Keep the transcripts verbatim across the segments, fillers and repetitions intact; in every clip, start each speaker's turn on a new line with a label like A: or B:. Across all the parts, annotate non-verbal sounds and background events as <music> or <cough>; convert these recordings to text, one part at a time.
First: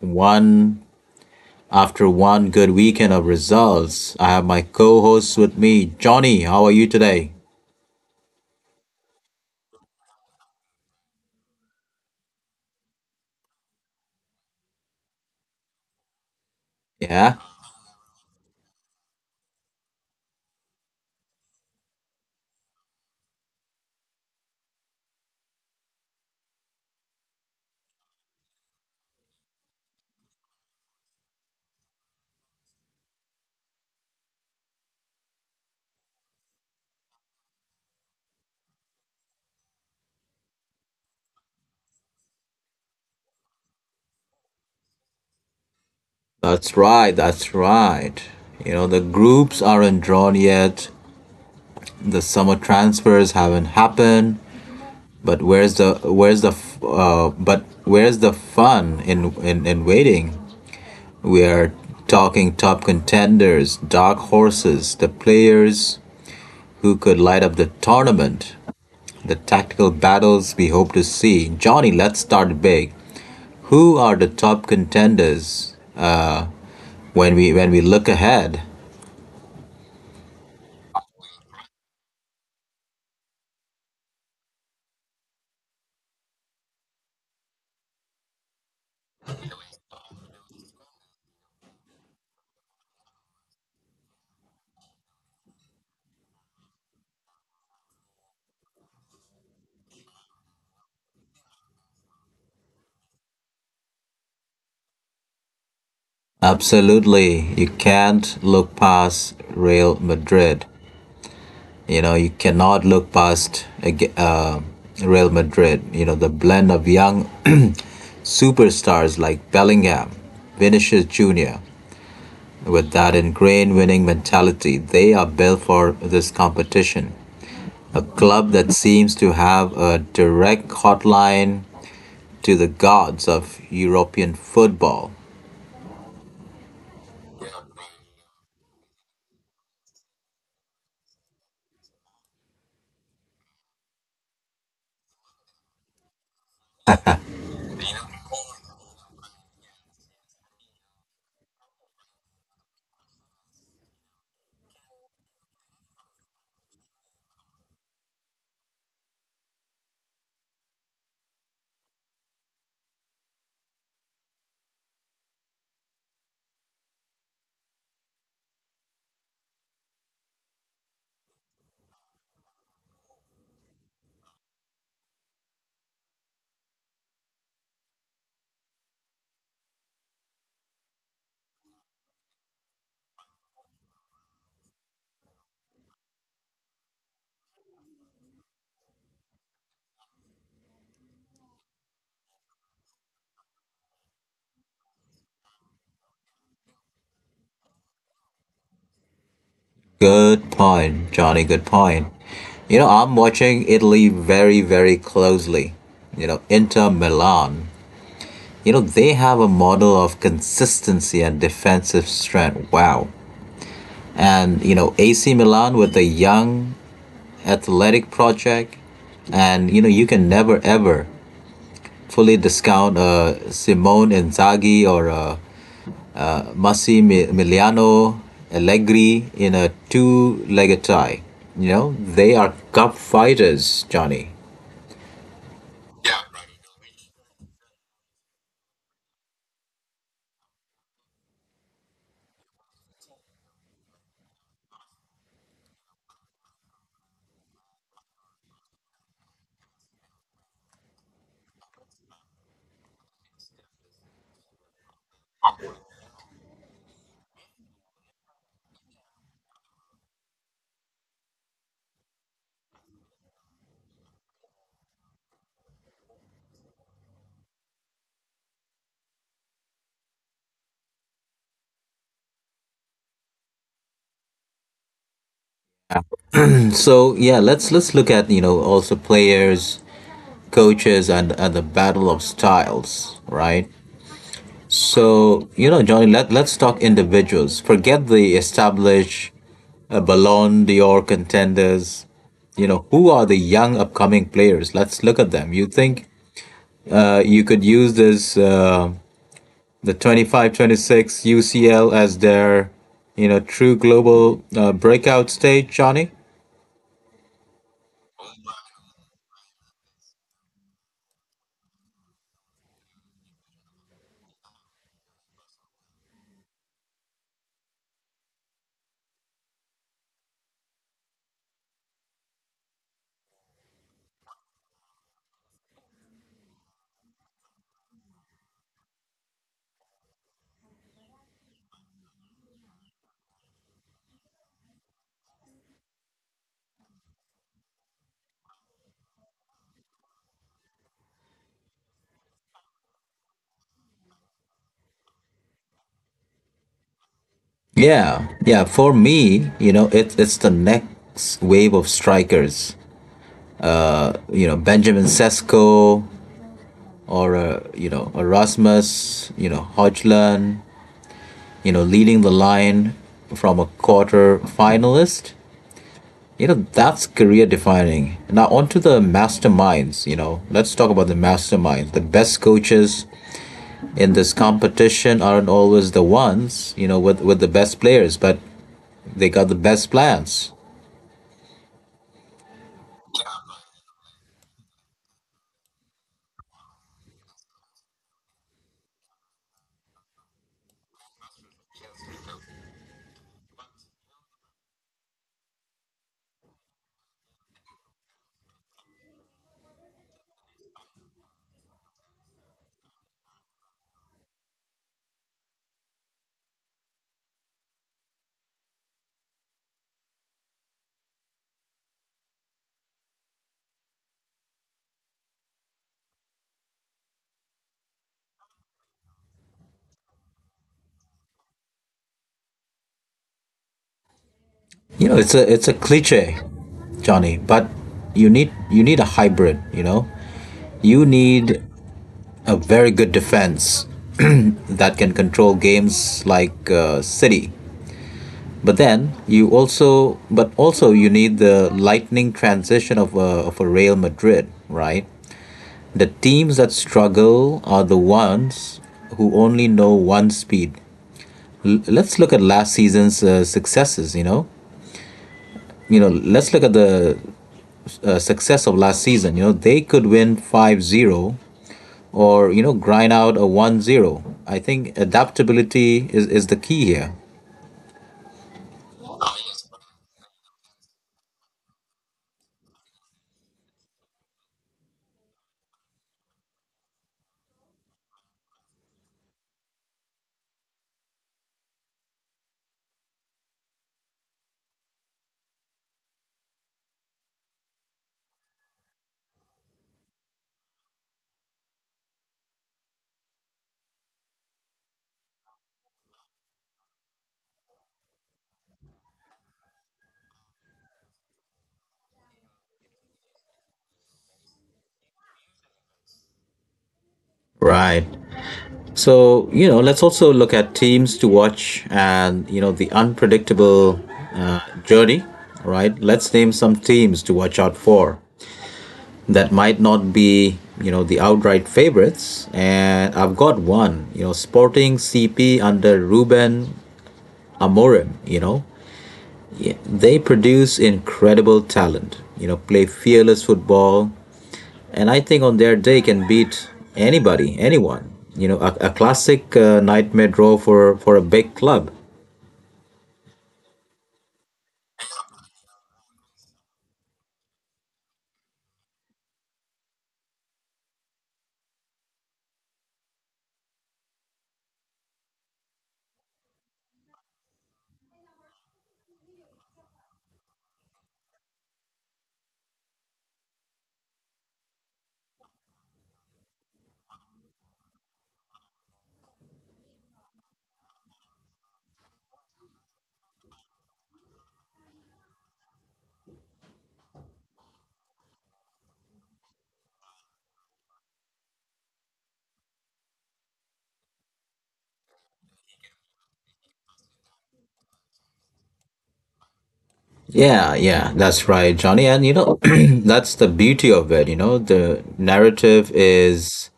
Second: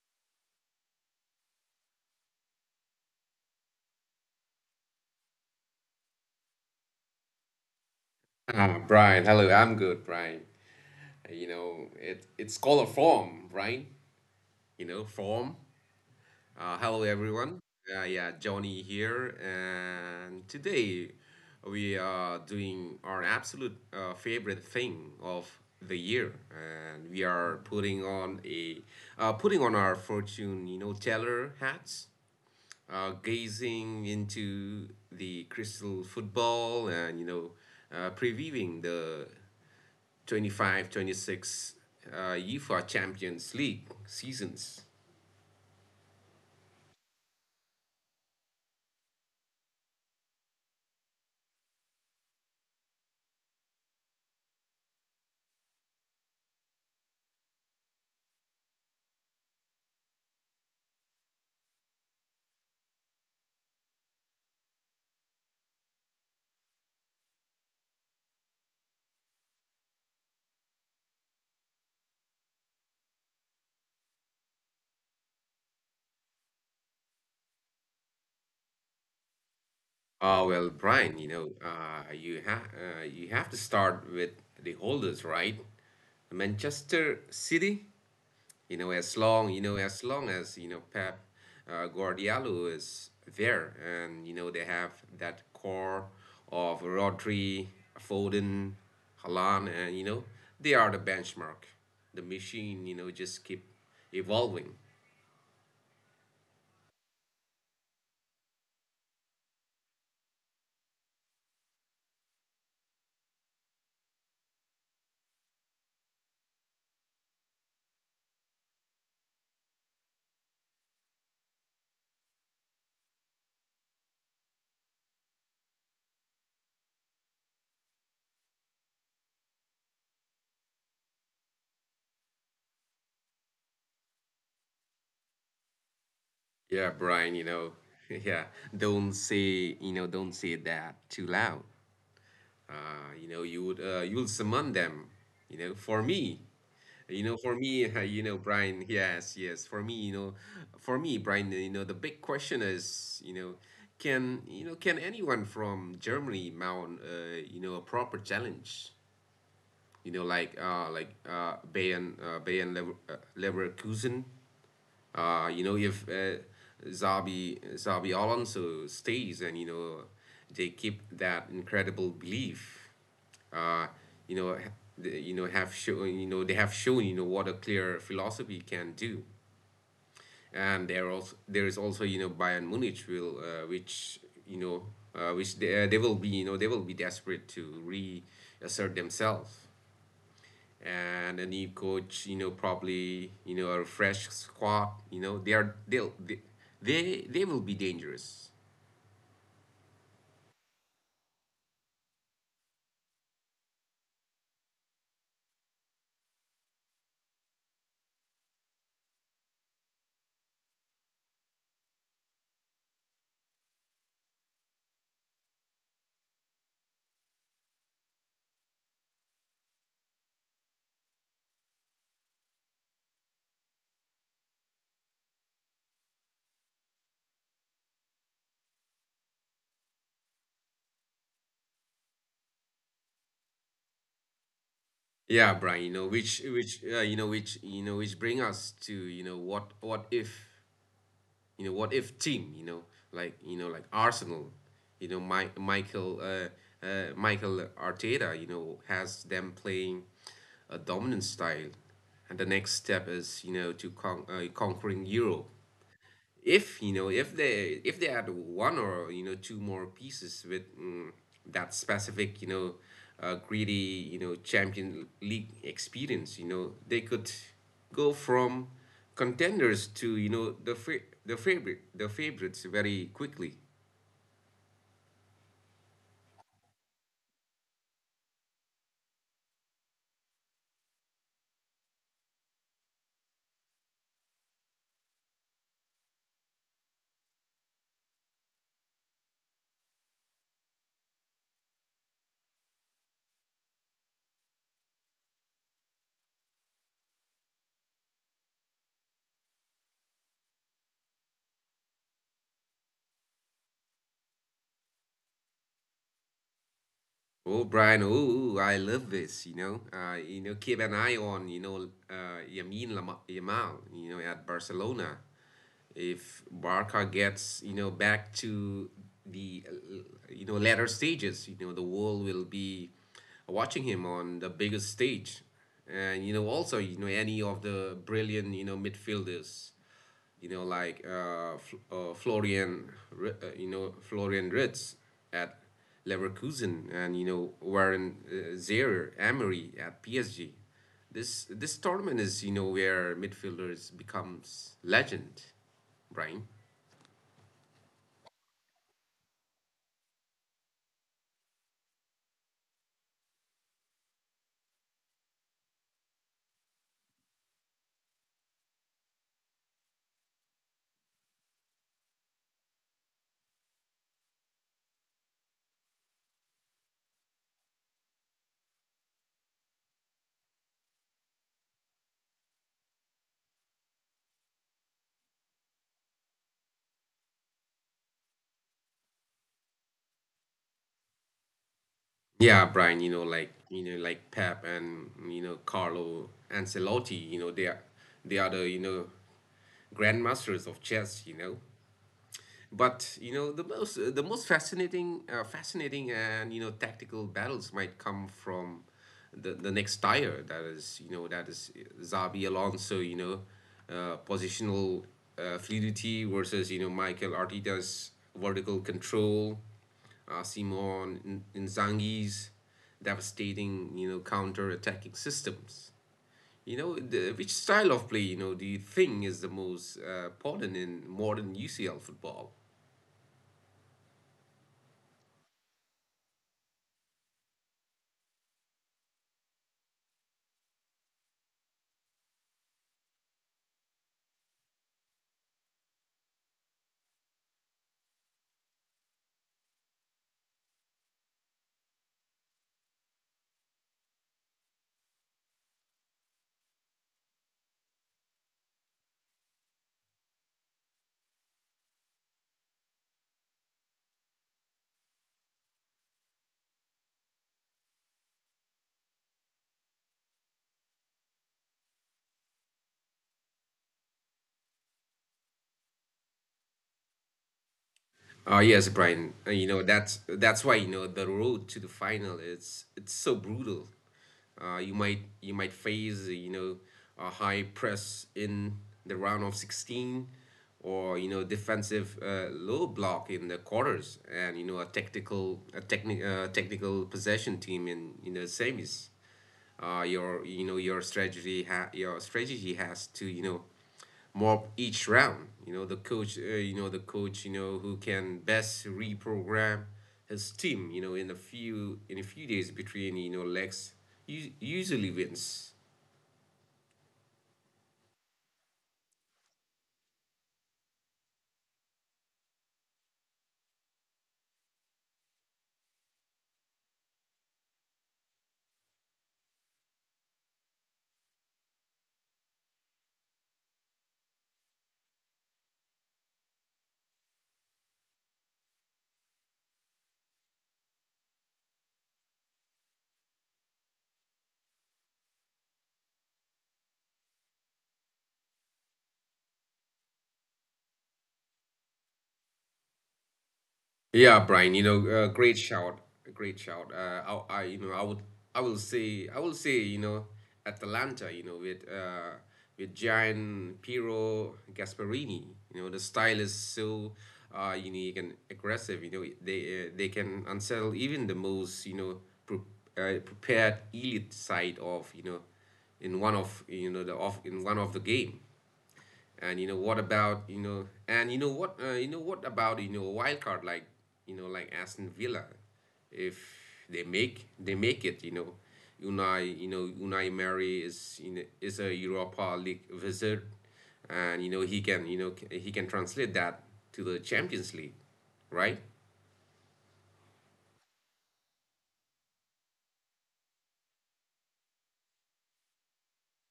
A: One After one good weekend of results, I have my co-hosts with me. Johnny, how are you today?
B: Ah, Brian, hello. I'm good, Brian. Uh, You know, it it's called a form, Brian. You know, form. Uh, hello,
A: Yeah,
B: everyone. Uh, yeah, Johnny here, and today we are doing our absolute uh, favorite thing of the year, and we are putting on a uh, putting on our fortune, you know, teller hats, uh, gazing into the crystal football, and you know, uh, previewing the Twenty five, twenty six, twenty six uh, UEFA Champions League seasons.
A: that's right. That's right. You know, the groups aren't drawn yet. The summer transfers haven't happened. But where's the where's the f- uh, but where's the fun in, in in waiting? We are talking top contenders, dark horses, the players who could light up the tournament, the tactical battles we hope to see. Johnny, let's start big. Who are the top contenders uh, when we when we look ahead?
B: Oh well, Brian, you know, uh, you have uh, you have to start with the holders, right? Manchester City, you know, as long you know, as long as you know Pep uh, Guardiola is there, and you know they have that core of Rodri, Foden, Haaland, and you know they are the benchmark. The machine, you know, just keep evolving.
A: Absolutely, you can't look past Real Madrid. You know, you cannot look past ag- uh, Real Madrid. You know, the blend of young <clears throat> superstars like Bellingham, Vinicius Junior, with that ingrained winning mentality, they are built for this competition. A club that seems to have a direct hotline to the gods of European football.
B: Yeah, Brian, you know, <laughs> yeah, don't say, you know, don't say that too loud. Uh, you know, you would, uh, you'll summon them, you know, for me. You know, for me, <laughs> you know, Brian, yes, yes, for me, you know, for me, Brian, you know, the big question is, you know, can, you know, can anyone from Germany mount, uh, you know, a proper challenge? You know, like, uh, like, uh, Bayern, uh, Bayern Lever uh, Leverkusen, uh, you know, if uh, Zabi Zabi Alonso stays, and you know, they keep that incredible belief. Uh, you know, ha- the- you know have shown you know they have shown you know what a clear philosophy can do, and there also there is also you know Bayern Munich will uh, which you know uh, which they, uh, they will be you know they will be desperate to reassert themselves, and a new coach, you know, probably, you know, a fresh squad, you know, they are they'll they they, they will be dangerous.
A: Good point, Johnny, good point. You know, I'm watching Italy very, very closely. You know, Inter Milan, you know, they have a model of consistency and defensive strength. Wow. And, you know, A C Milan with a young athletic project. And, you know, you can never ever fully discount uh, Simone Inzaghi or uh, Massi Miliano Allegri in a two legged tie. You know, they are cup fighters, Johnny.
B: Yeah, Brian, you know, which which uh, you know which you know which bring us to, you know, what what if, you know, what if team, you know, like you know like Arsenal, you know, My, Michael uh, uh, Michael Arteta, you know, has them playing a dominant style. And the next step is, you know, to con- uh, conquering Europe. If you know if they if they add one or you know two more pieces with mm, that specific you know uh, greedy you know champion league experience, you know they could go from contenders to you know the fa- the favorite the favorites very quickly.
A: And So yeah, let's let's look at, you know, also players, coaches, and and the battle of styles, right? So, you know, Johnny, let, let's talk individuals. Forget the established uh, Ballon d'Or contenders. You know, who are the young upcoming players? Let's look at them. You think uh, you could use this, uh, the twenty five, twenty six U C L as their, you know, true global uh, breakout stage, Johnny?
B: Oh, Brian, oh, I love this, you know. Uh, you know, keep an eye on, you know, uh, Yamin Lama- Yamal, you know, at Barcelona. If Barca gets, you know, back to the, uh, you know, latter stages, you know, the world will be watching him on the biggest stage. And, you know, also, you know, any of the brilliant, you know, midfielders, you know, like uh, F- uh, Florian, uh, you know, Florian Ritz at Leverkusen, and you know, Warren uh, Zaire Emery at P S G. This this tournament is you know where midfielders becomes legend, Brian.
A: Yeah, yeah. For me, you know, it, it's the next wave of strikers. You know, Benjamin Sesko, or a, you know, Erasmus, you know, Hodgland, you know, leading the line from a quarter finalist. You know, that's career defining. Now onto the masterminds. You know, let's talk about the masterminds. The best coaches in this competition aren't always the ones, you know, with with the best players, but they got the best plans.
B: Yeah, Brian. You know, like you know, like Pep and you know Carlo Ancelotti. You know, they are they are the you know grandmasters of chess. You know. But you know the most uh, the most fascinating uh, fascinating and you know tactical battles might come from the, the next tire, that is you know that is Xabi Alonso, you know uh, positional uh, fluidity versus you know Michael Arteta's vertical control, uh, Simon Inzaghi's devastating, you know counter attacking systems. You know, the, which style of play, you know, do you think is the most uh, important in modern U C L football?
A: You know, it's a, it's a cliche, Johnny, but you need you need a hybrid. You know, you need a very good defense <clears throat> that can control games like uh, City. But then you also, but also you need the lightning transition of a, of a Real Madrid, right? The teams that struggle are the ones who only know one speed. L- let's look at last season's uh, successes. You know, you know. Let's look at the uh, success of last season. You know, they could win five zero or you know, grind out a one zero. I think adaptability is, is the key here.
B: Oh yes, Brian. Uh, You know that's that's why you know the road to the final it's it's so brutal. Uh, you might you might face uh, you know a high press in the round of sixteen, or you know defensive, uh, low block in the quarters, and you know a technical, a techni- uh, technical possession team in you know semis. Uh, your you know your strategy ha- your strategy has to you know more each round. You know the coach. Uh, you know the coach. You know who can best reprogram his team. You know in a few in a few days between you know legs, u- usually wins.
A: Right, so you know, let's also look at teams to watch and you know, the unpredictable uh, journey. Right, let's name some teams to watch out for that might not be, you know, the outright favorites, and I've got one. You know, Sporting CP under Ruben Amorim, you know, they produce incredible talent. You know, play fearless football, and I think on their day can beat anybody, anyone. You know, a, a classic uh, nightmare draw for for a big club.
B: Yeah, Brian, you know, uh, great shout, great shout. Uh, I, I, you know, I would, I will say, I will say, you know, Atalanta, you know, with uh, with Gian Piero Gasperini, you know, the style is so uh, unique and aggressive. You know, they uh, they can unsettle even the most, you know, pre uh, prepared elite side of, you know, in one of, you know, the off in one of the game. And you know what about you know and you know what uh, you know what about you know a wild card like you know like Aston Villa, if they make they make it you know, Unai you know Unai Emery is, you know, is a Europa League wizard, and you know he can, you know c- he can translate that to the Champions League, right?
A: Yeah, yeah, that's right, Johnny. And you know, <clears throat> that's the beauty of it. You know, the narrative is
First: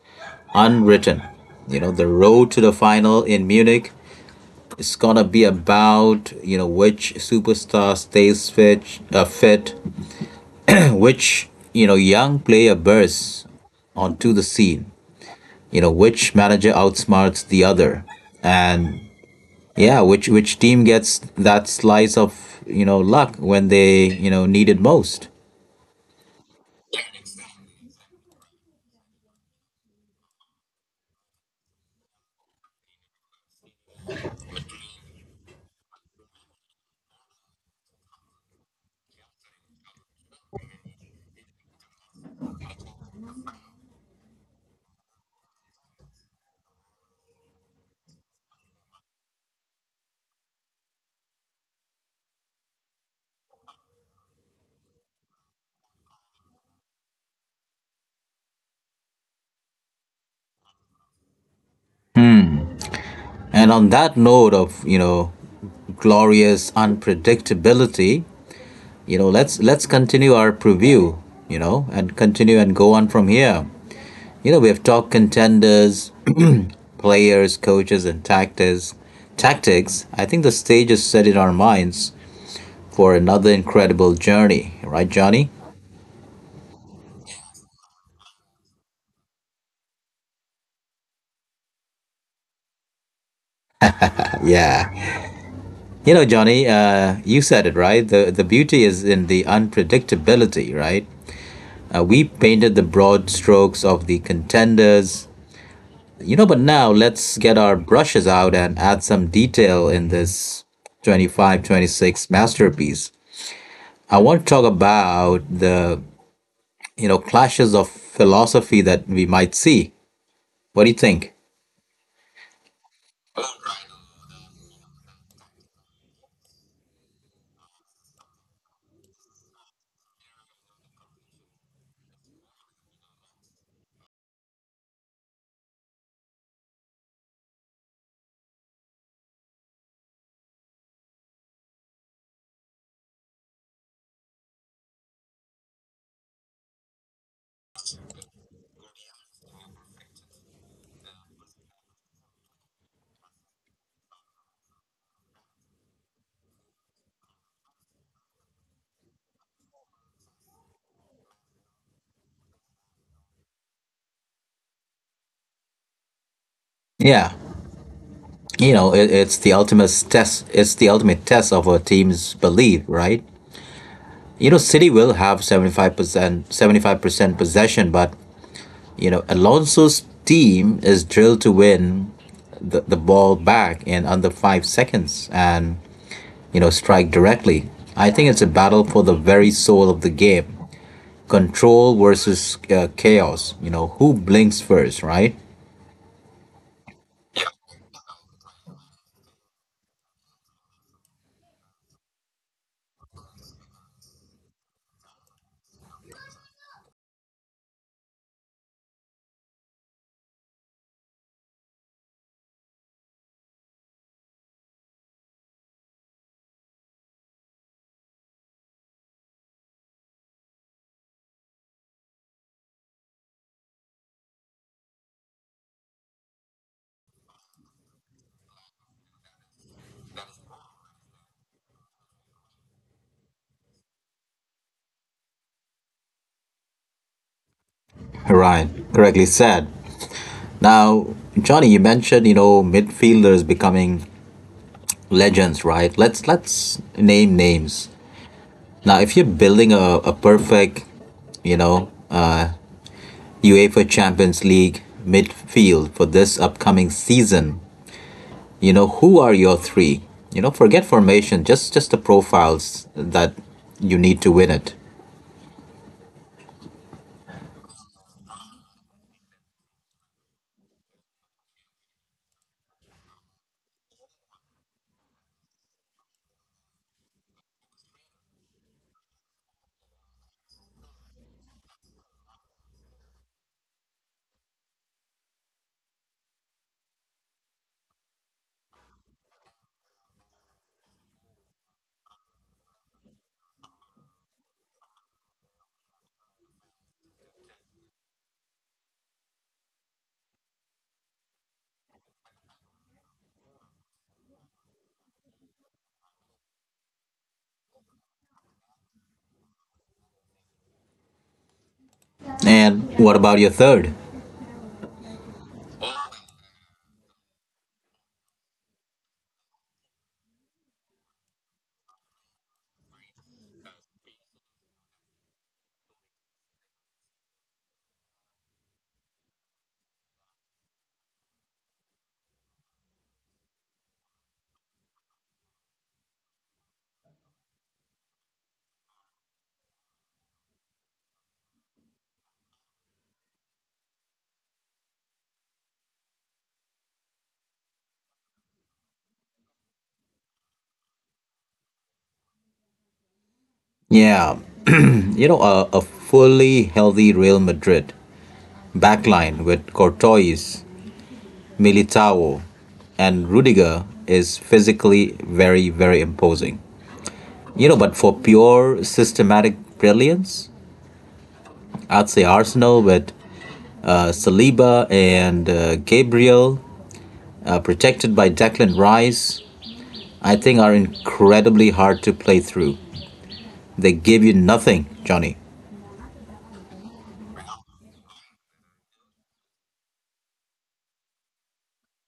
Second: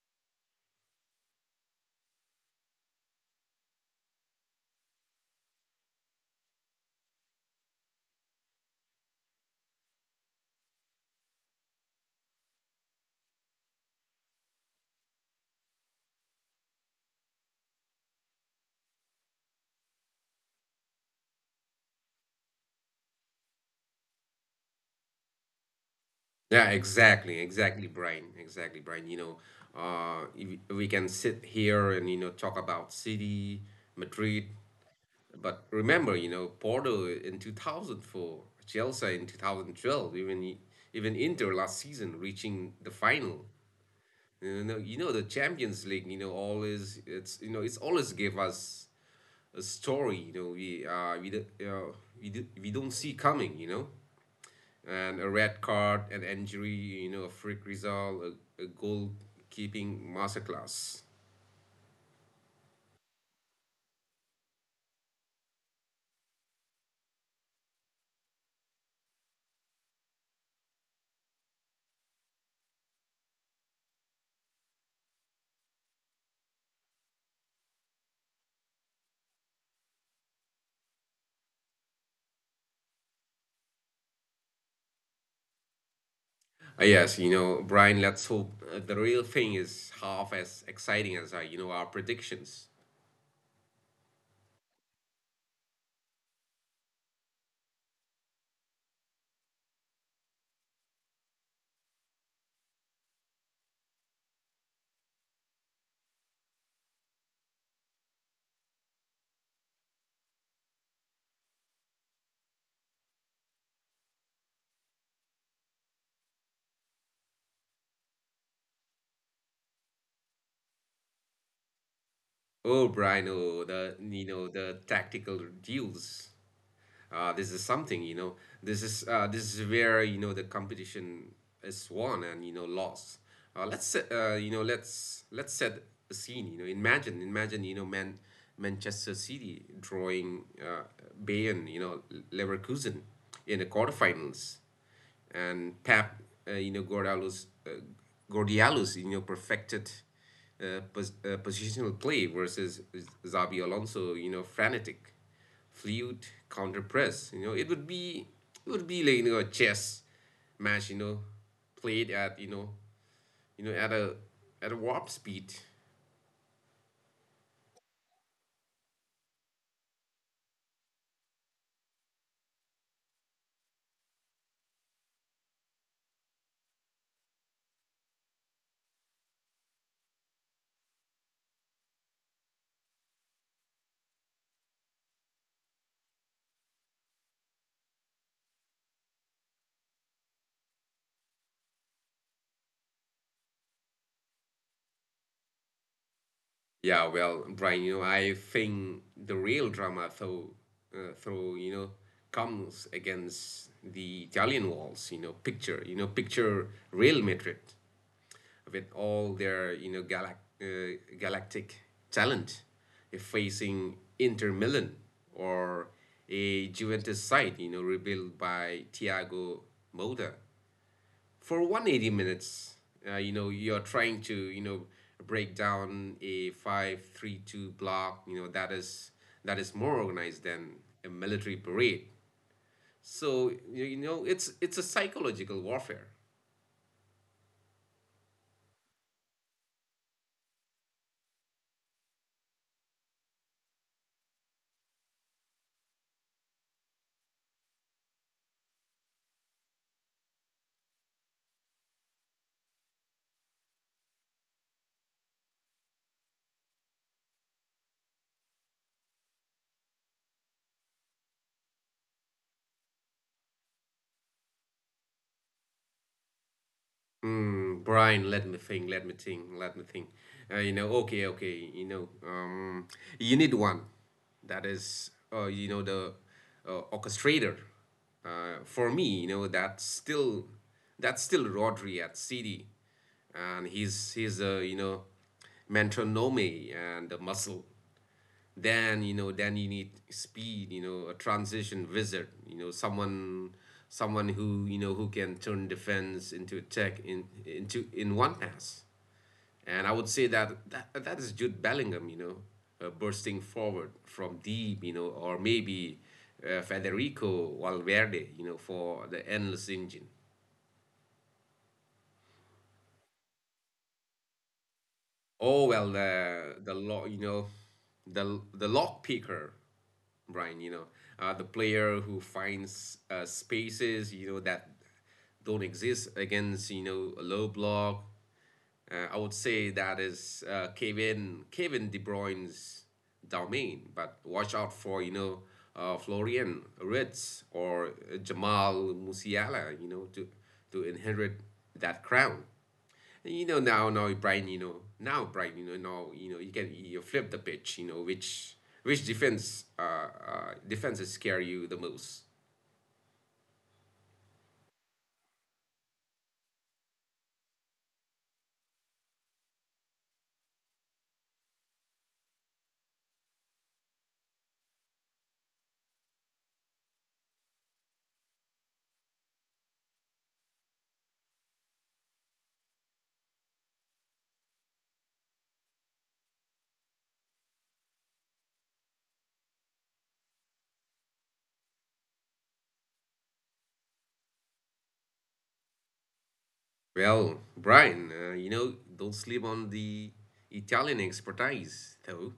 A: unwritten. You know, the road to the final in Munich is gonna be about, you know, which superstar stays fit, uh, fit, which you know, young player bursts onto the scene. You know, which manager outsmarts the other, and yeah, which which team gets that slice of, you know, luck when they, you know, need it most.
B: Yeah, exactly, exactly, Brian, exactly, Brian. You know, uh, if we can sit here and you know talk about City, Madrid. But remember, you know, Porto in two thousand four, Chelsea in two thousand twelve, even even Inter last season reaching the final. You know, no, you know The Champions League. You know, always it's you know It's always give us a story. You know, we uh we d- uh, we d- We don't see coming. You know, and a red card, an injury. You know, a freak result, a, a goal keeping masterclass.
A: And on that note of, you know, glorious unpredictability, you know, let's let's continue our preview, you know, and continue and go on from here. You know, we have top contenders, <clears throat> players, coaches, and tactics. Tactics. I think the stage is set in our minds for another incredible journey, right, Johnny?
B: Uh, yes, you know, Brian, let's hope uh, the real thing is half as exciting as our, you know, our predictions.
A: Yeah. You know, Johnny, uh, you said it right. The the beauty is in the unpredictability, right? Uh, we painted the broad strokes of the contenders, you know. But now let's get our brushes out and add some detail in this twenty five, twenty six masterpiece. I want to talk about the, you know, clashes of philosophy that we might see. What do you think?
B: Oh, Brian, oh, the, you know, the tactical duels. Uh, this is something, you know, this is uh, This is where, you know, the competition is won and, you know, lost. Uh, let's, set- uh, you know, let's let's set a scene, you know, imagine, imagine, you know, man, Manchester City drawing uh, Bayern, you know, Leverkusen in the quarterfinals. And Pep, uh, you know, Gordialus, uh, Gordialus, you know, perfected uh, pos- uh, positional play versus Zabi Alonso, you know, frantic, fluid counter press. You know, it would be it would be like you know a chess match, you know, played at you know you know at a at a warp speed.
A: Yeah, you know, it, it's the ultimate test. It's the ultimate test of a team's belief, right? You know, City will have seventy five percent, seventy five percent possession, but you know, Alonso's team is drilled to win the, the ball back in under five seconds and you know, strike directly. I think it's a battle for the very soul of the game: control versus uh, chaos. You know, who blinks first, right?
B: Yeah, well, Brian, you know, I think the real drama, though, uh, though, you know, comes against the Italian walls. You know, picture, you know, picture Real Madrid with all their, you know, galac uh, galactic talent, uh, facing Inter Milan or a Juventus side, you know, rebuilt by Thiago Motta for one hundred eighty minutes. Uh, you know you're trying to you know break down a five three two block, you know that is that is more organized than a military parade. So you you know it's it's a psychological warfare.
A: Right, correctly said. Now, Johnny, you mentioned, you know, midfielders becoming legends, right? Let's let's name names. Now, if you're building a, a perfect, you know, uh, UEFA Champions League midfield for this upcoming season, you know, who are your three? You know, forget formation, just just the profiles that you need to win it.
B: Mm, Brian, let me think, let me think, let me think. Uh, you know, okay, okay, you know, um, you need one that is, uh, you know, the uh, orchestrator. Uh, for me, you know, that's still that's still Rodri at City, and he's he's a you know metronome and a muscle. Then you know then you need speed, you know a transition wizard, you know someone someone who you know who can turn defense into attack, in into in one pass. And I would say that that, that is Jude Bellingham, you know uh, bursting forward from deep, you know or maybe uh, Federico Valverde, you know for the endless engine.
A: And what about your third?
B: Oh well, the the lock, you know, the the lock picker, Brian. You know, uh, the player who finds uh, spaces, you know, that don't exist against you know a low block. Uh, I would say that is uh, Kevin Kevin De Bruyne's domain, but watch out for you know uh, Florian Ritz or Jamal Musiala, you know, to to inherit that crown. You know now, now Brian, you know now Brian, you know now you know you can you flip the pitch. You know which which defense uh, uh defenses scare you the most.
A: Yeah, <clears throat> you know, a, a fully healthy Real Madrid backline with Courtois, Militao, and Rudiger is physically very, very imposing. You know, but for pure systematic brilliance, I'd say Arsenal with uh, Saliba and uh, Gabriel, uh, protected by Declan Rice, I think are incredibly hard to play through. They give you nothing, Johnny.
B: Well, Brian, uh, you know don't sleep on the Italian expertise, though.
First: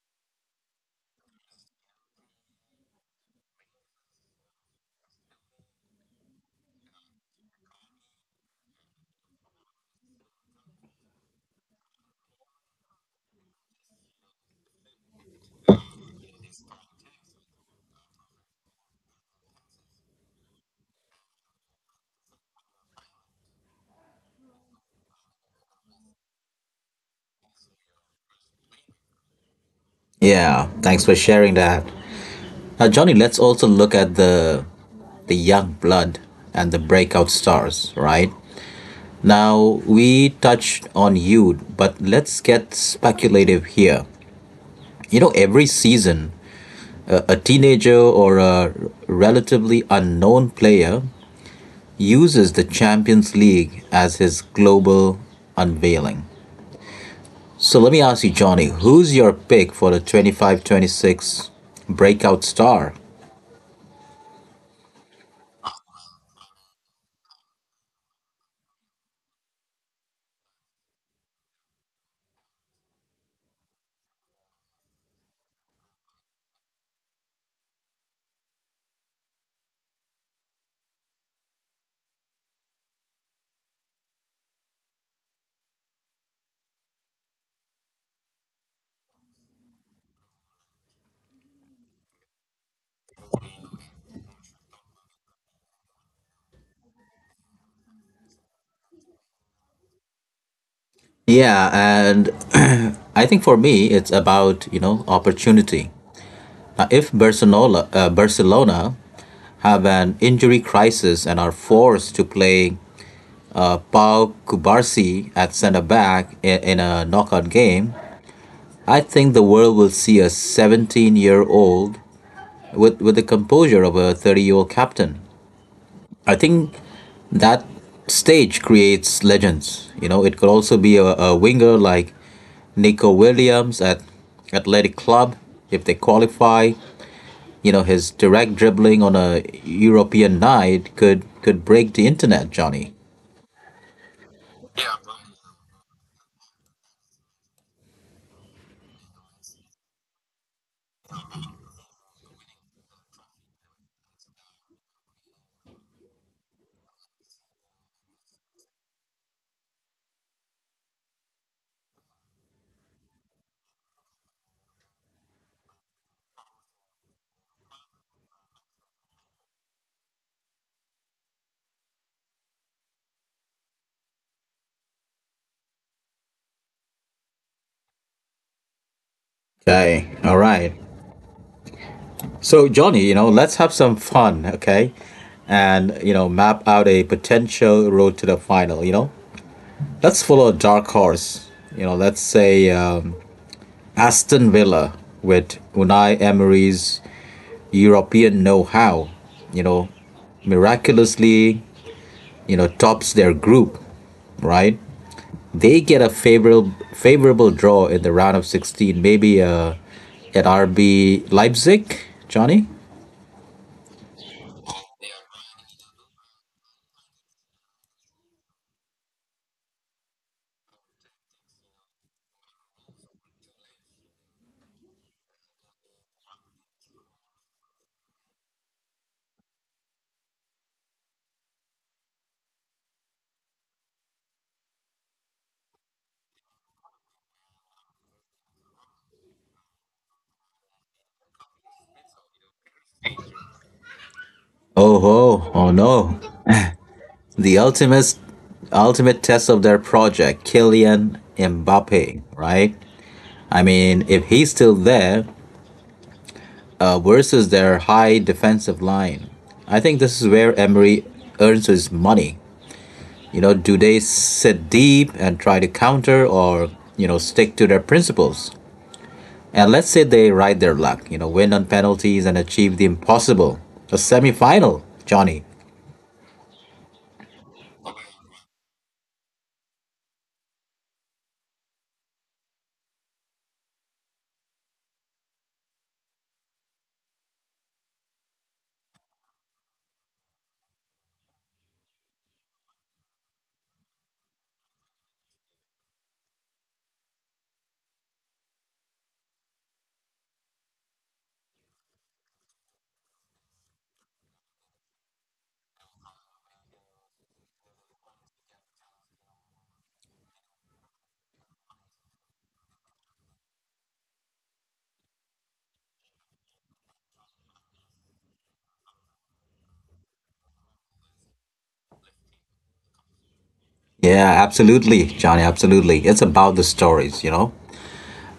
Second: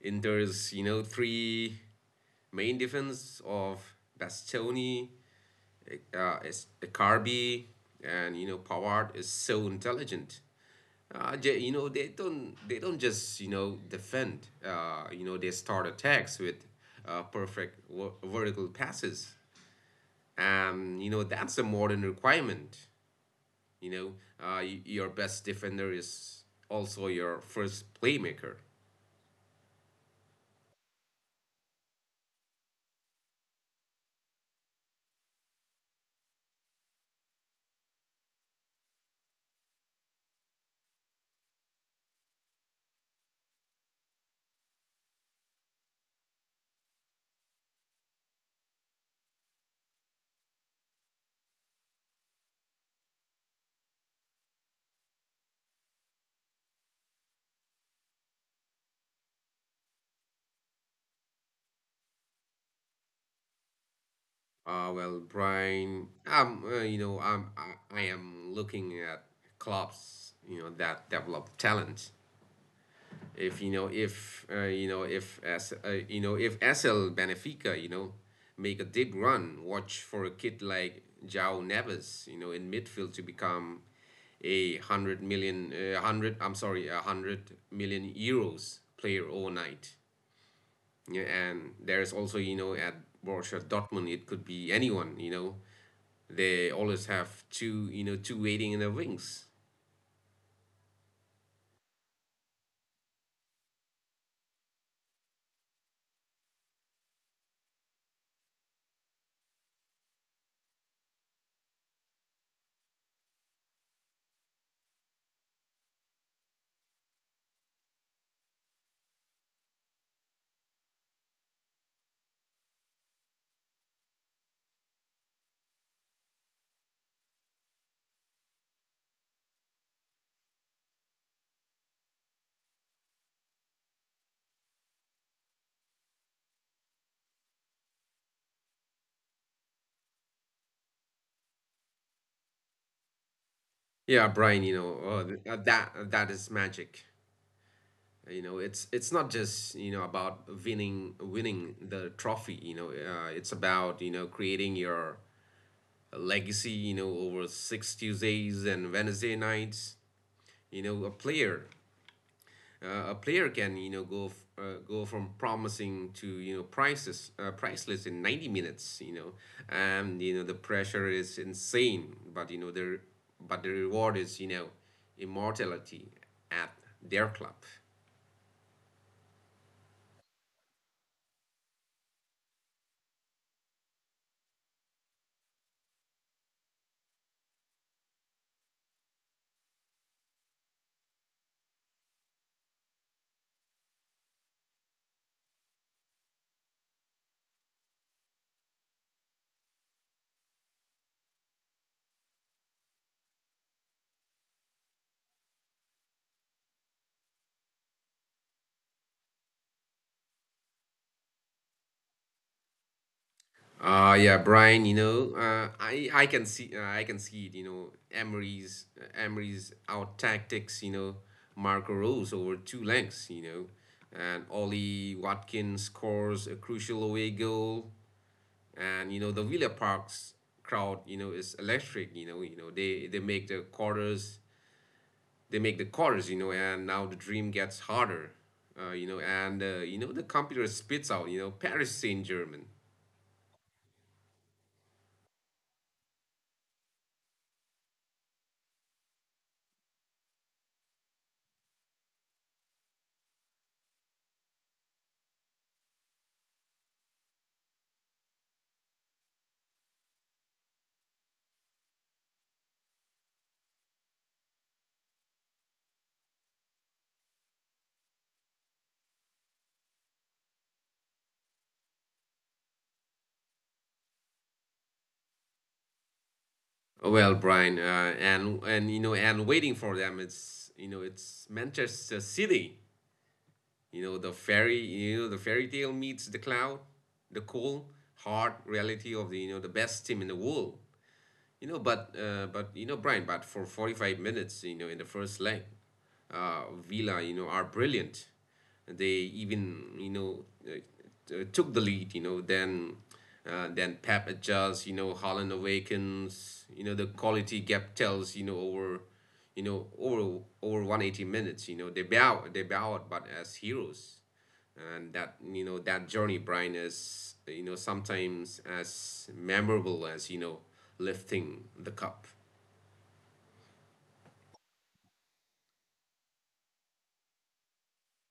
B: Inter's, you know three main defense of Bastoni, uh, is Carby, and you know Pavard is so intelligent. Uh, they, you know they don't they don't just you know defend. Uh, you know they start attacks with uh, perfect ver- vertical passes. Um, you know that's a modern requirement. You know uh, y- your best defender is also your first playmaker.
A: Yeah, thanks for sharing that. Now, Johnny, let's also look at the the young blood and the breakout stars, right? Now, we touched on youth, but let's get speculative here. You know, every season, a teenager or a relatively unknown player uses the Champions League as his global unveiling. So let me ask you, Johnny, who's your pick for the twenty five twenty six breakout star?
B: Uh, well, Brian, um, uh, you know I'm I, I am looking at clubs, you know, that develop talent if you know if uh, you know if as uh, you know, if S L Benfica, you know, make a deep run, watch for a kid like João Neves, you know, in midfield to become a 100 million uh, 100 I'm sorry a 100 million euros player overnight. Yeah, and there is also, you know, at Borussia Dortmund it could be anyone, you know, they always have two, you know, two waiting in the wings.
A: Yeah, and <clears throat> I think for me, it's about, you know, opportunity. Now, if Barcelona uh, Barcelona have an injury crisis and are forced to play Pau Kubarsi at center back in a knockout game, I think the world will see a seventeen year old with, with the composure of a thirty year old captain. I think that stage creates legends. You know, it could also be a, a winger like Nico Williams at Athletic Club if they qualify. You know, his direct dribbling on a European night could could break the internet, Johnny.
B: Yeah, Brian, you know. oh, that that is magic, you know. It's it's not just, you know, about winning winning the trophy, you know. Uh, it's about, you know, creating your legacy, you know, over six Tuesdays and Wednesday nights. You know, a player, uh, a player can, you know, go f- uh, go from promising to, you know, priceless, uh, priceless in ninety minutes, you know. And you know the pressure is insane, but you know the but the reward is, you know, immortality at their club.
A: Okay, all right. So, Johnny, you know, let's have some fun, okay? And, you know, map out a potential road to the final, you know? Let's follow a dark horse. You know, let's say um, Aston Villa with Unai Emery's European know how, you know, miraculously, you know, tops their group, right? They get a favorable favorable draw in the round of sixteen, maybe uh, at R B Leipzig, Johnny?
B: Uh, yeah, Brian, you know, uh, I I can see, uh, I can see it, you know. Emery's uh, Emery's out tactics, you know, Marco Rose over two lengths, you know, and Ollie Watkins scores a crucial away goal, and you know the Villa Park's crowd, you know, is electric, you know. You know they they make the quarters, they make the quarters, you know. And now the dream gets harder, uh, you know, and uh, you know the computer spits out, you know, Paris Saint Germain.
A: Oh ho, oh no. The ultimate ultimate test of their project, Kylian Mbappe, right? I mean, if he's still there uh, versus their high defensive line, I think this is where Emery earns his money. You know, do they sit deep and try to counter, or you know, stick to their principles? And let's say they ride their luck, you know, win on penalties and achieve the impossible. A semi final, Johnny.
B: Well, Brian, uh, and and you know, and waiting for them, it's, you know, it's Manchester City. You know, the fairy, you know, the fairy tale meets the cloud, the cold, hard reality of the, you know, the best team in the world. You know, but uh, but you know, Brian, but for forty-five minutes, you know, in the first leg, uh, Villa, you know, are brilliant. They even, you know, uh, t- took the lead. You know, then uh, then Pep adjusts. You know, Holland awakens. You know, the quality gap tells. You know, over, you know, over over a hundred eighty minutes. You know, they bow they bow out, but as heroes. And that, you know, that journey, Brian, is, you know, sometimes as memorable as, you know, lifting the cup.
A: Yeah, absolutely, Johnny. Absolutely. It's about the stories, you know.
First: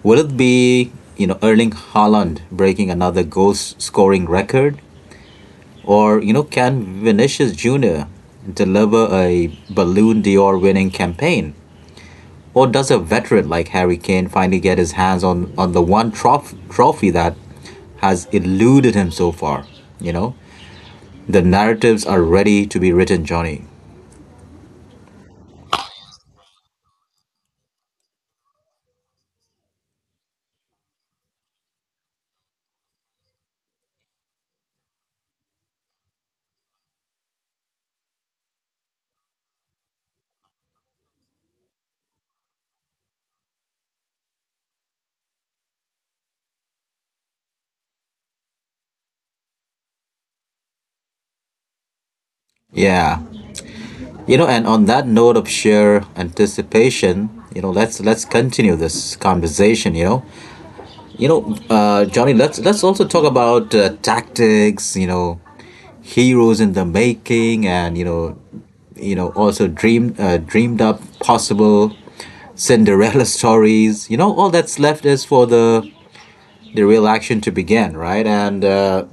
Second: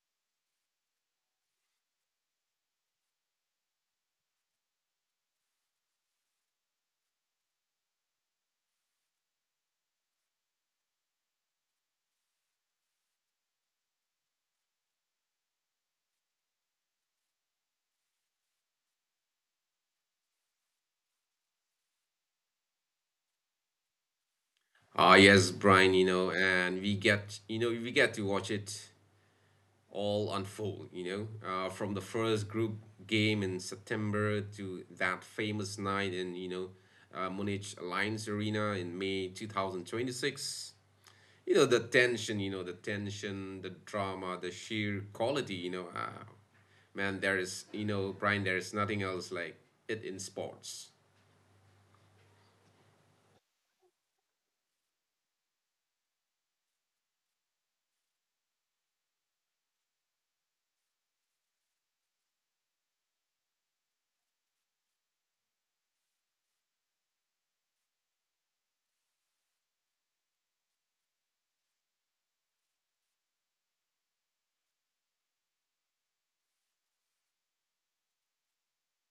A: Will it be, you know, Erling Haaland breaking another goal s- scoring record? Or, you know, can Vinicius Junior deliver a Balloon d'Or winning campaign? Or does a veteran like Harry Kane finally get his hands on, on the one trof- trophy that has eluded him so far? You know, the narratives are ready to be written, Johnny.
B: Ah, yes, Brian. You know, and we get, you know, we get to watch it all unfold, you know. Uh, from the first group game in September to that famous night in, you know, uh, Munich Alliance Arena in May two thousand twenty-six. You know the tension, you know the tension the drama, the sheer quality, you know. Ah, man, there is, you know, Brian, there is nothing else like it in sports.
A: Yeah. You know, and on that note of sheer anticipation, you know, let's let's continue this conversation. You know, you know, uh, Johnny, let's let's also talk about uh, tactics. You know, heroes in the making, and you know, you know, also dream uh, dreamed up possible Cinderella <laughs> stories. You know, all that's left is for the the real action to begin, right? And uh,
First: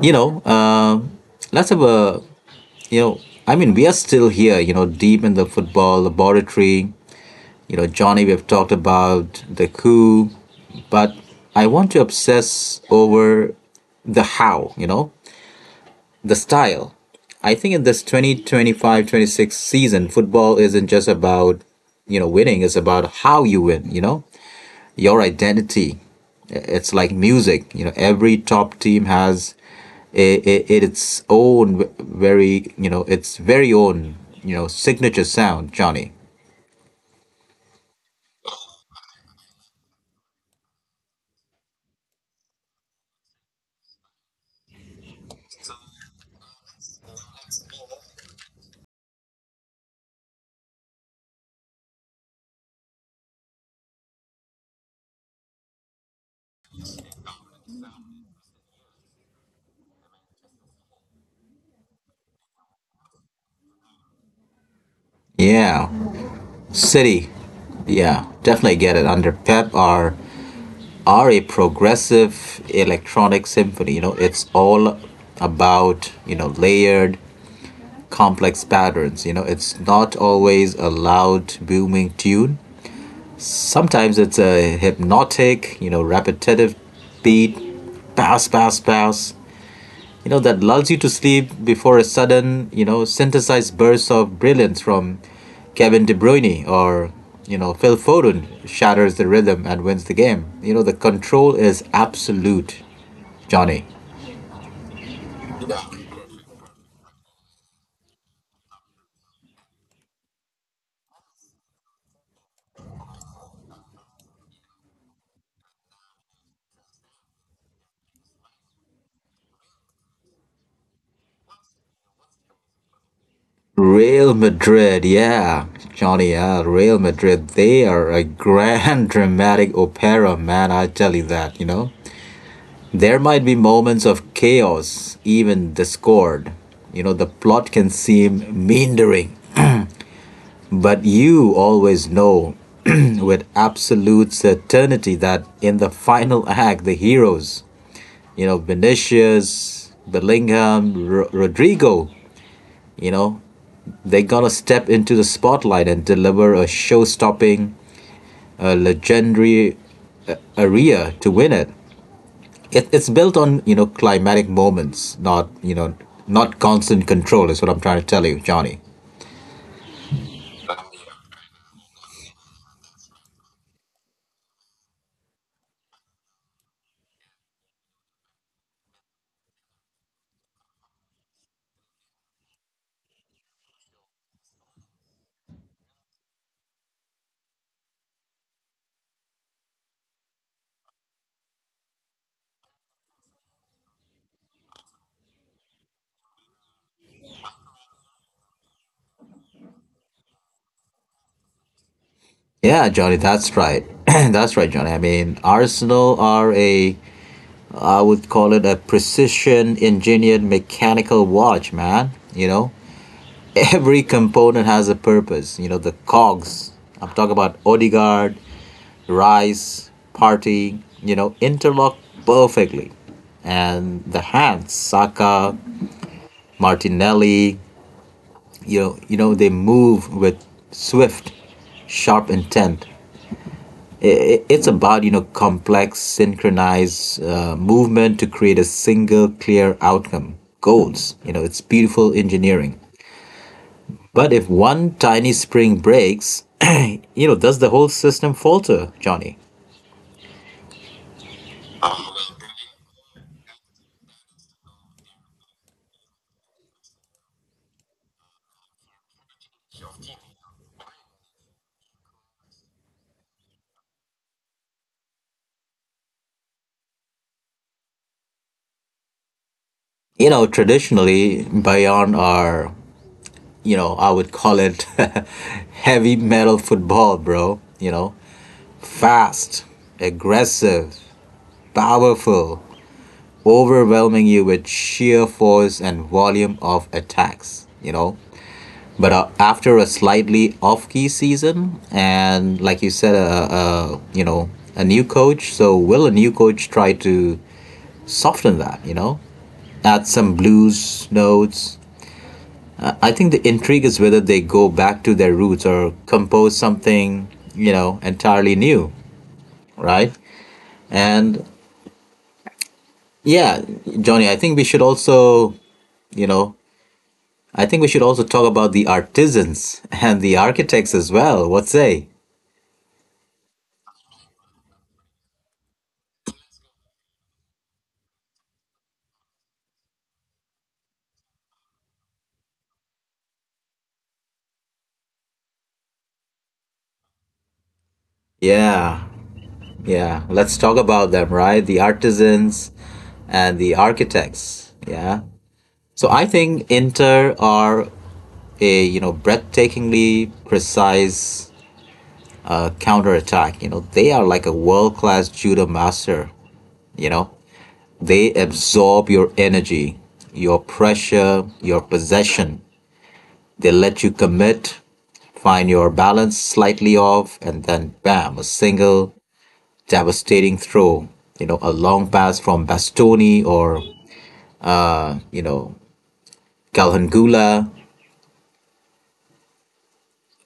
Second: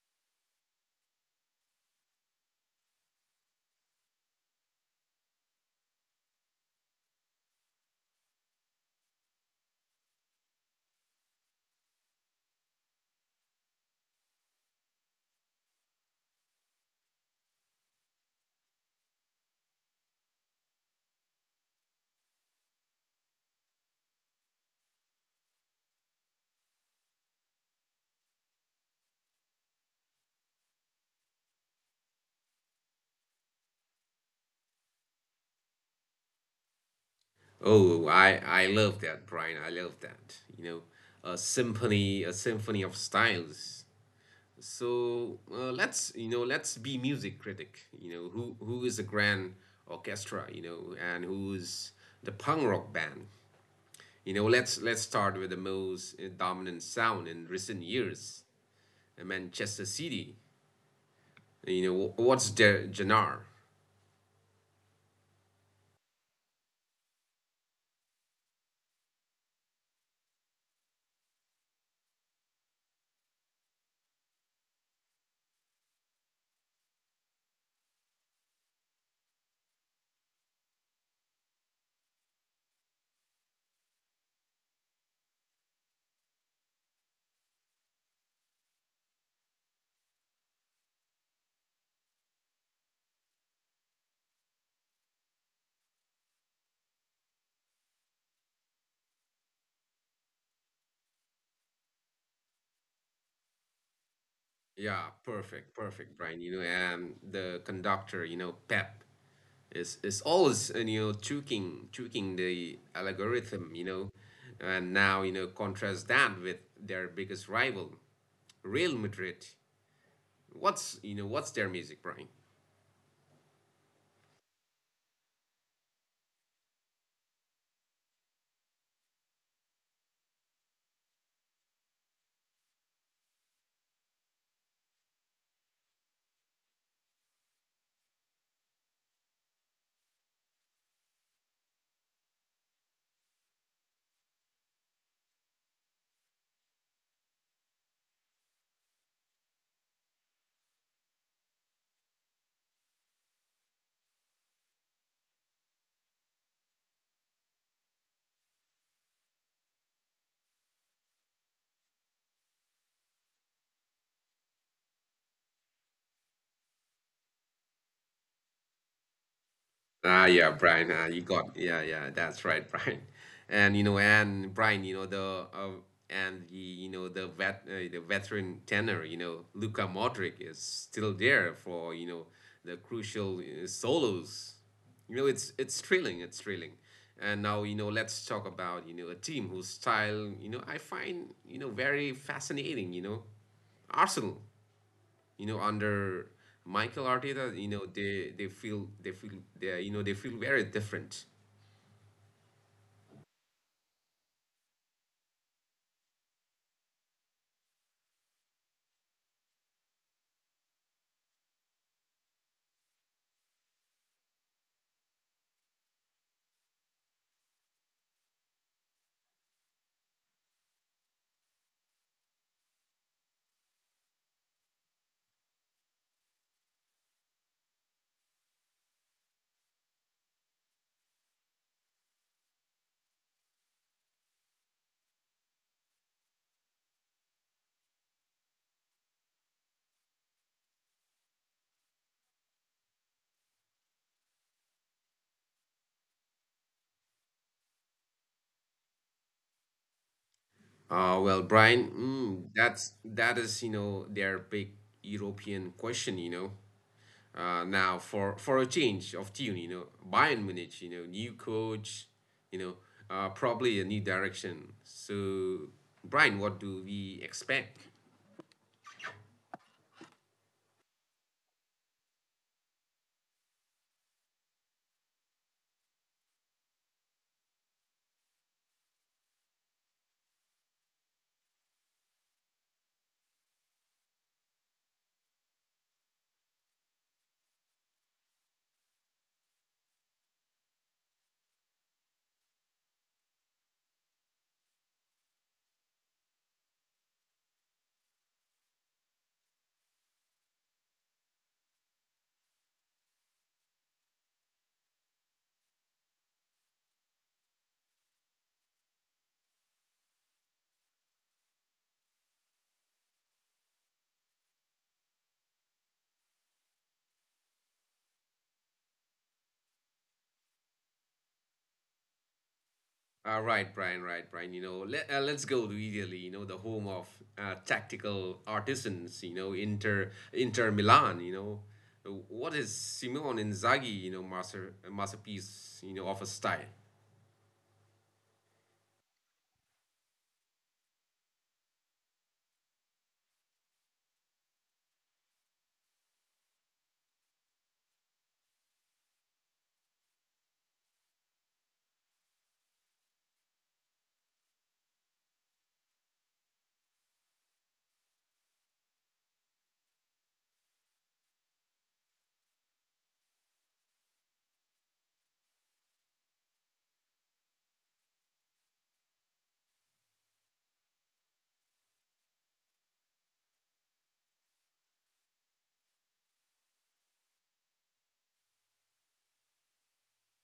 A: you know, um let's have a — you know, I mean, we are still here, you know, deep in the football laboratory. You know, Johnny, we've talked about the coup, but I want to obsess over the how, you know, the style. I think in this twenty twenty five twenty six season, football isn't just about, you know, winning, it's about how you win, you know? Your identity. It's like music, you know, every top team has a, a, its own very, you know, its very own, you know, signature sound, Johnny.
B: Oh i i love that, Brian, I love that. You know, a symphony, a symphony of styles. So uh, let's, you know, let's be music critic, you know. Who who is the grand orchestra, you know, and who's the punk rock band? You know, let's let's start with the most uh, dominant sound in recent years, Manchester City. You know, what's their genre?
A: Yeah. City. Yeah, definitely get it. Under Pep are are a progressive electronic symphony. You know, it's all about you know layered, complex patterns. You know, it's not always a loud, booming tune. Sometimes it's a hypnotic, you know, repetitive beat, pass, pass, pass. you know, that lulls you to sleep before a sudden, you know, synthesized burst of brilliance from Kevin De Bruyne or, you know, Phil Foden shatters the rhythm and wins the game. You know, the control is absolute, Johnny.
B: Yeah, perfect, perfect, Brian. You know, um, the conductor, you know, Pep, is is always uh, you know tweaking tweaking the algorithm, you know. And now, you know, contrast that with their biggest rival, Real Madrid. What's, you know, what's their music, Brian?
A: Real Madrid, yeah, Johnny, yeah, Real Madrid, they are a <laughs> grand, dramatic opera, man, I tell you that, you know. There might be moments of chaos, even discord. You know, the plot can seem meandering, but you always know <clears throat> with absolute certainty that in the final act, the heroes, you know, Vinicius, Bellingham, Ro- Rodrigo, you know, they're gonna step into the spotlight and deliver a show stopping, a legendary aria to win it. it, it's built on you know climatic moments, not you know not constant control. Is what I'm trying to tell you, Johnny.
B: Ah, yeah, Brian. Uh, you got yeah, yeah. That's right, <laughs> Brian. And you know, and Brian, you know the uh, and the, you know the vet uh, the veteran tenor, you know, Luka Modric is still there for, you know, the crucial uh, solos. You know, it's it's thrilling. It's thrilling. And now, you know, let's talk about, you know, a team whose style, you know, I find, you know, very fascinating. You know, Arsenal, you know, under Michael Arteta, you know, they they feel they feel they you know they feel very different.
A: Yeah, Johnny, that's right. <clears throat> That's right, Johnny. I mean, Arsenal are a I would call it a precision engineered mechanical watch, man. You know, every component has a purpose. You know, the cogs, I'm talking about Odegaard, Rice, Partey, You know, interlock perfectly, and the hands, Saka, Martinelli, you know, you know they move with swift, sharp intent. I- i- It's about you know complex, synchronized uh, movement to create a single clear outcome. Goals, you know, it's beautiful engineering. But if one tiny spring breaks, <clears throat> you know, does the whole system falter, Johnny?
B: Uh well Brian, mm, that's, that is, you know, their big European question, you know. Uh now, for for a change of tune, you know, Bayern Munich, you know, new coach, you know, uh probably a new direction. So Brian, what do we expect?
A: You know, traditionally, Bayern are, you know, I would call it, <laughs> heavy metal football, bro. You know, fast, aggressive, powerful, overwhelming you with sheer force and volume of attacks, you know. But uh, after a slightly off key season, and like you said, uh, uh, you know, a new coach, so will a new coach try to soften that, you know, add some blues notes? I I think the intrigue is whether they go back to their roots or compose something, you know, entirely new, right? And yeah, Johnny, I think we should also, you know, I think we should also talk about the artisans and the architects as well. What say?
B: Uh, right, Brian, right, Brian. You know, let, uh, let's go to Italy, you know, the home of uh, tactical artisans, you know, Inter Inter Milan, you know. What is Simone Inzaghi, you know, master masterpiece, you know, of a style?
A: Yeah, yeah. Let's talk about them, right? The artisans and the architects. Yeah. So I think Inter are a you know breathtakingly precise uh, counterattack. You know they are like a world class judo master. You know they absorb your energy, your pressure, your possession. They let you commit, find your balance slightly off, and then bam, a single devastating throw. You know, a long pass from Bastoni or, you know, Calhangula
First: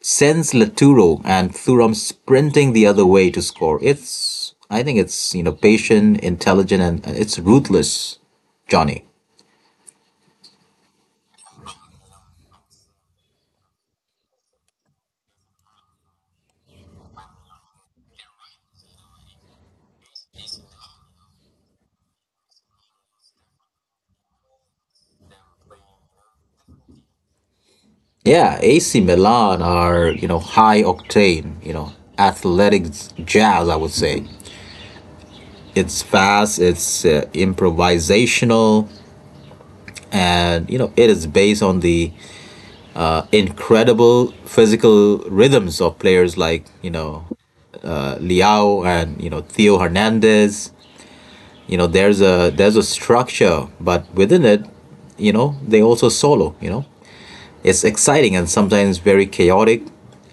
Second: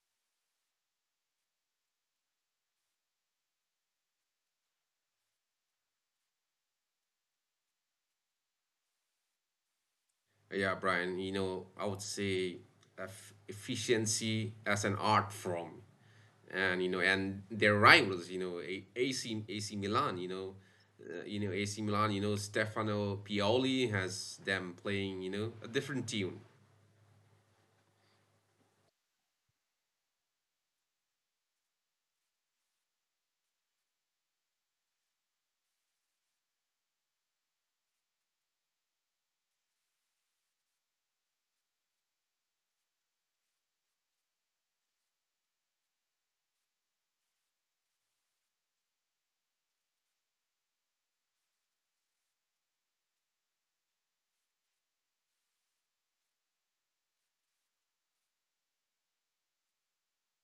A: sends Laturo and Thuram sprinting the other way to score. It's, I think it's, you know, patient, intelligent, and it's ruthless, Johnny.
B: Yeah, Brian, you know, I would say eff efficiency as an art form. And you know, and their rivals, you know, A- AC AC Milan, you know, uh, you know, A C Milan, you know, Stefano Pioli has them playing, you know, a different tune.
A: Yeah, A C Milan are, you know, high octane, you know, athletic jazz, I would say. It's fast, it's uh, improvisational, and you know it is based on the uh, incredible physical rhythms of players like you know uh, Liao and you know Theo Hernandez. You know there's a there's a structure, but within it, you know they also solo. You know it's exciting and sometimes very chaotic,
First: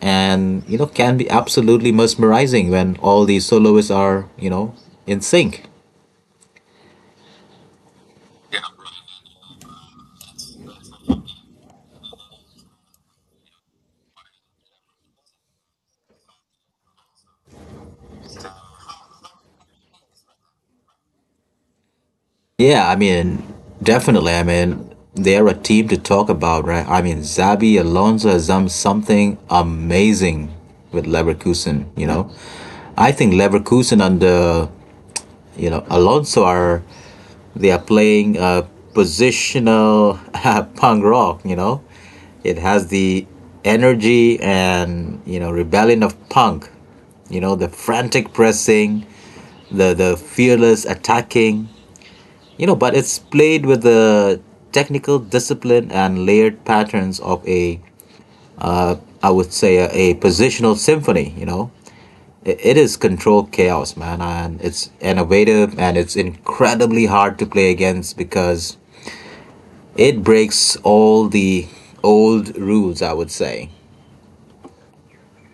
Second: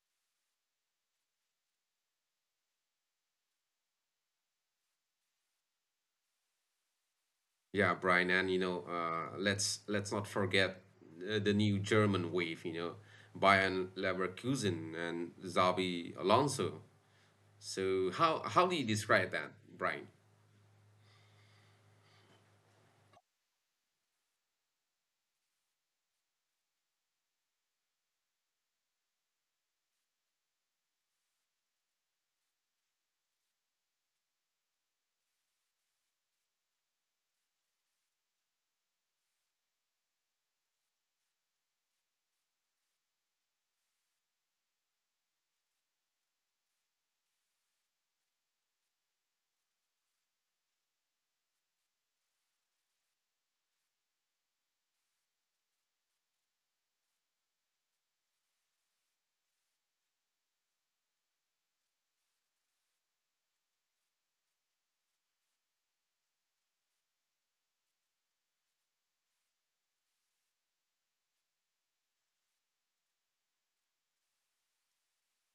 A: and you know can be absolutely mesmerizing when all these soloists are you know in sync.
B: Yeah, Brian, and you know, uh, let's let's not forget uh, the new German wave. You know, Bayern Leverkusen and Xabi Alonso. So how how do you describe that, Brian?
A: Yeah, I mean, definitely. I mean, they're a team to talk about, right? I mean, Zabi Alonso has done something amazing with Leverkusen, you know. I think Leverkusen under, you know, Alonso, are they are playing uh, positional <laughs> punk rock, you know. It has the energy and, you know, rebellion of punk, you know, the frantic pressing, the the fearless attacking you know, but it's played with the technical discipline and layered patterns of a, I would say, a, a positional symphony. You know, I- it is controlled chaos, man, and it's innovative and it's incredibly hard to play against because it breaks all the old rules. I would say.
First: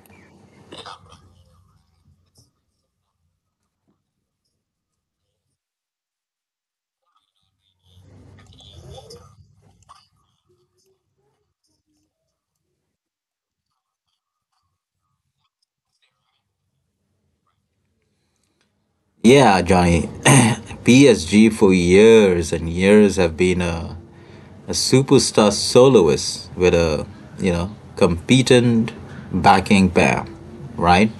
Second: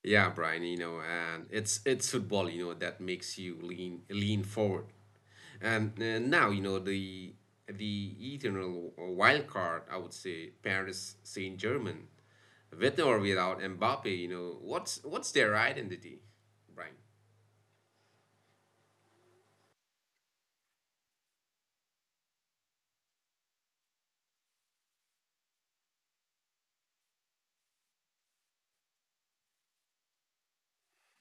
B: Yeah, Brian, you know, and it's it's football, you know, that makes you lean lean forward. And uh, now, you know, the the eternal wild card, I would say, Paris Saint-Germain, with or without Mbappe, you know, what's what's their identity,
A: Yeah, Johnny. <clears throat> P S G for years and years have been a a superstar soloist with a you know competent backing pair, right?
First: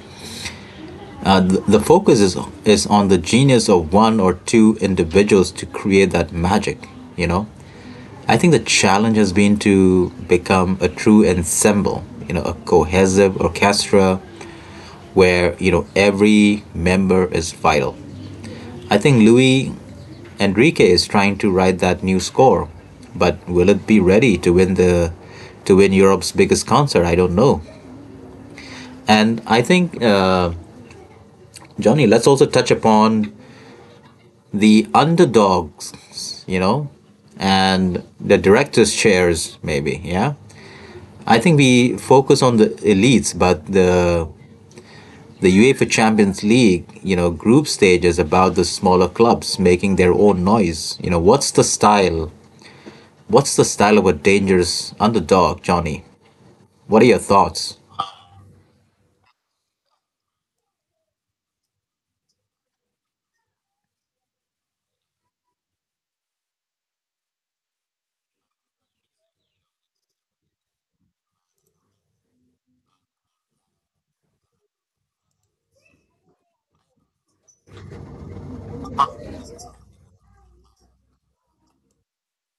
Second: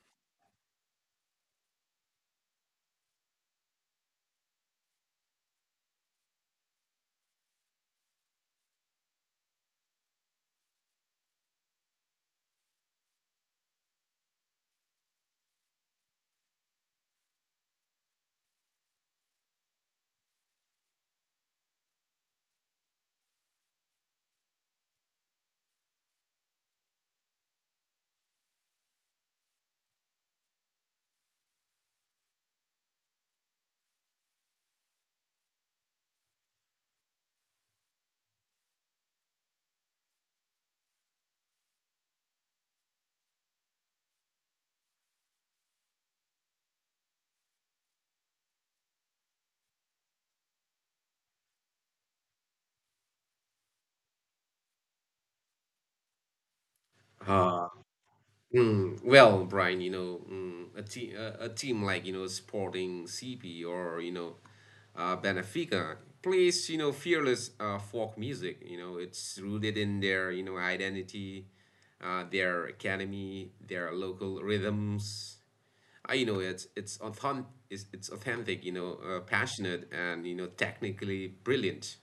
A: Uh, th- the focus is is on the genius of one or two individuals to create that magic. You know, I think the challenge has been to become a true ensemble. You know, a cohesive orchestra where you know every member is vital. I think Louis Enrique is trying to write that new score, but will it be ready to win the to win Europe's biggest concert? I don't know. And I think uh, Johnny, let's also touch upon the underdogs, you know, and the directors' chairs, maybe. Yeah, I think we focus on the elites, but the the UEFA Champions League, you know, group stage is about the smaller clubs making their own noise. You know, what's the style What's the style of a dangerous underdog, Johnny? What are your
B: Brian?
A: thoughts?
B: Mm, well, Brian, you know, mm, a team, a, a team like, you know, Sporting C P, or you know, uh, Benfica, plays, you know, fearless uh, folk music. You know, it's rooted in their, you know, identity, uh, their academy, their local rhythms. I You know, it's it's authentic, it's, it's authentic. You know, uh, passionate and, you know, technically brilliant.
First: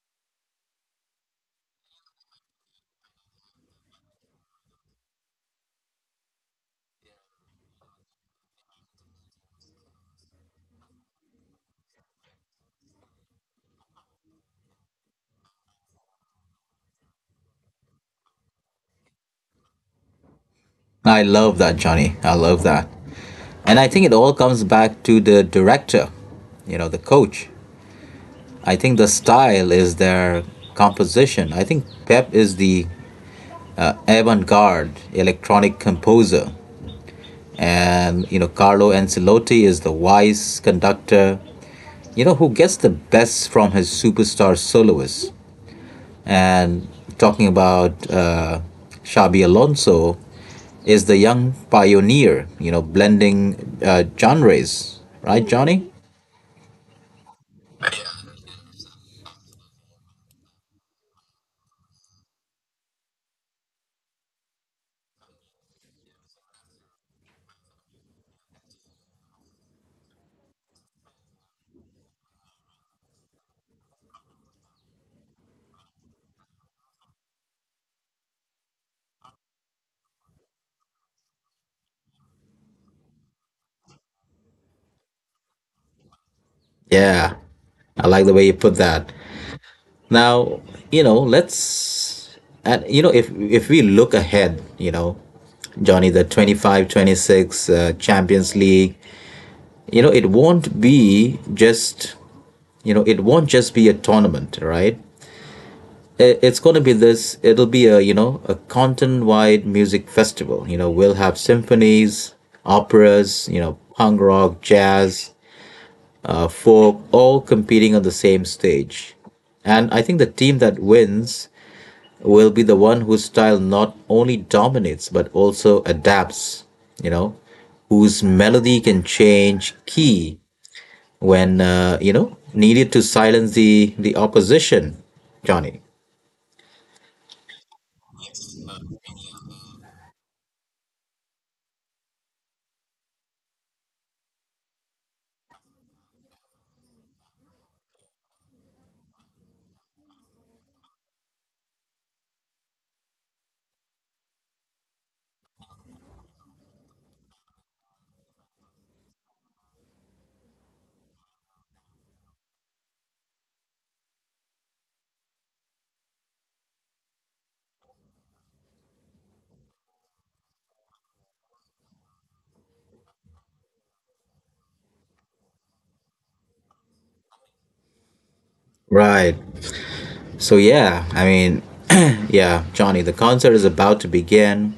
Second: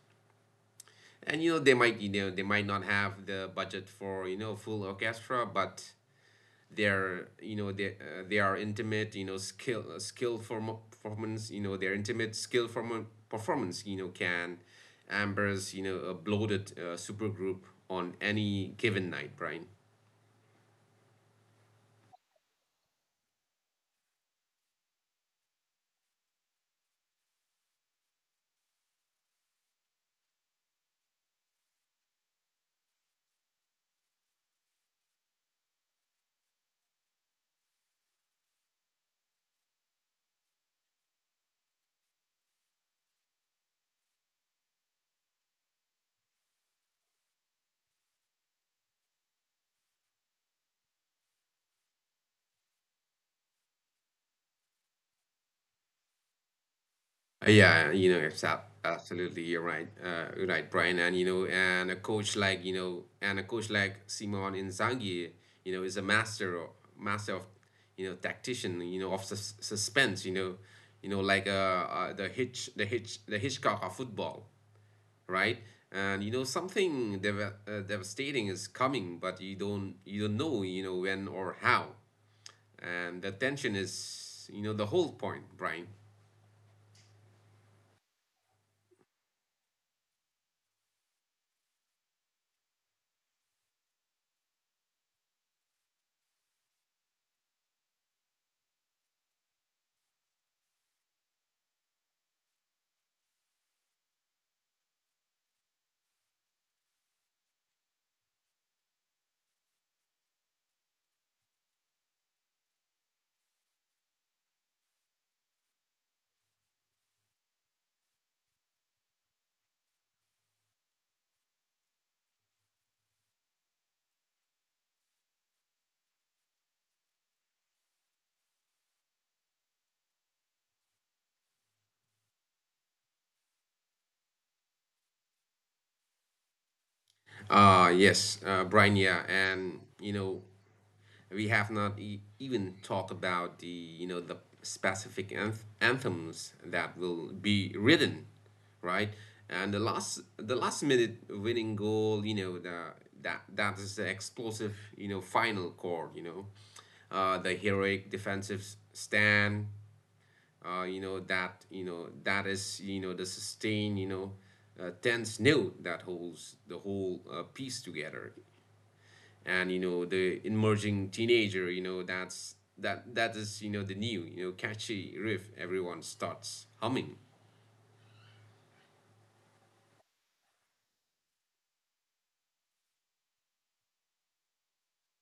B: And you know they might you know they might not have the budget for, you know, full orchestra, but they're, you know, they uh, they are intimate, you know, skill uh, skill form- performance. You know, their intimate skill form- performance you know, can ambers, you know, a bloated uh, supergroup on any given night, Brian.
A: I love that, Johnny. I love that. And I think it all comes back to the director, you know, the coach. I think the style is their composition. I think Pep is the avant garde electronic composer. And, you know, Carlo Ancelotti is the wise conductor, you know, who gets the best from his superstar soloists. And talking about uh, Xabi Alonso is the young pioneer, you know, blending uh, genres, right, Johnny?
B: Uh, Yeah, you know, it's ab- absolutely you're right, uh, you're right, Brian. And you know, and a coach like, you know, and a coach like Simon Inzaghi, you know, is a master of, master of you know, tactician, you know, of sus suspense, you know, you know, like uh, uh the Hitch, the Hitch, the Hitchcock of football, right? And you know, something dev uh, devastating is coming, but you don't you don't know, you know, when or how, and the tension is, you know, the whole point, Brian.
A: Yeah, I like the way you put that. Now, you know, let's and you know if if we look ahead, you know, Johnny, the twenty five twenty six uh, Champions League, you know, it won't be just, you know, it won't just be a tournament, right? It's going to be this it'll be a you know a continent wide music festival. You know we'll have symphonies, operas, you know punk rock, jazz, uh, folk, all competing on the same stage. And I think the team that wins will be the one whose style not only dominates but also adapts, you know whose melody can change key when uh, you know needed to silence the the opposition, Johnny.
B: Uh, yes, uh, Brian, yeah, and you know, we have not e even talked about the, you know, the specific anth anthems that will be written, right? And the last, the last minute winning goal, you know, the that that is the explosive, you know, final chord, you know, uh, the heroic defensive s- stand, uh, you know, that, you know, that is, you know, the sustain, you know, uh, tense note that holds the whole uh, piece together. And you know the emerging teenager, you know, that's that that is, you know, the new, you know, catchy riff everyone starts humming.
A: Right. So yeah, I mean, <clears throat> yeah, Johnny, the concert is about to begin.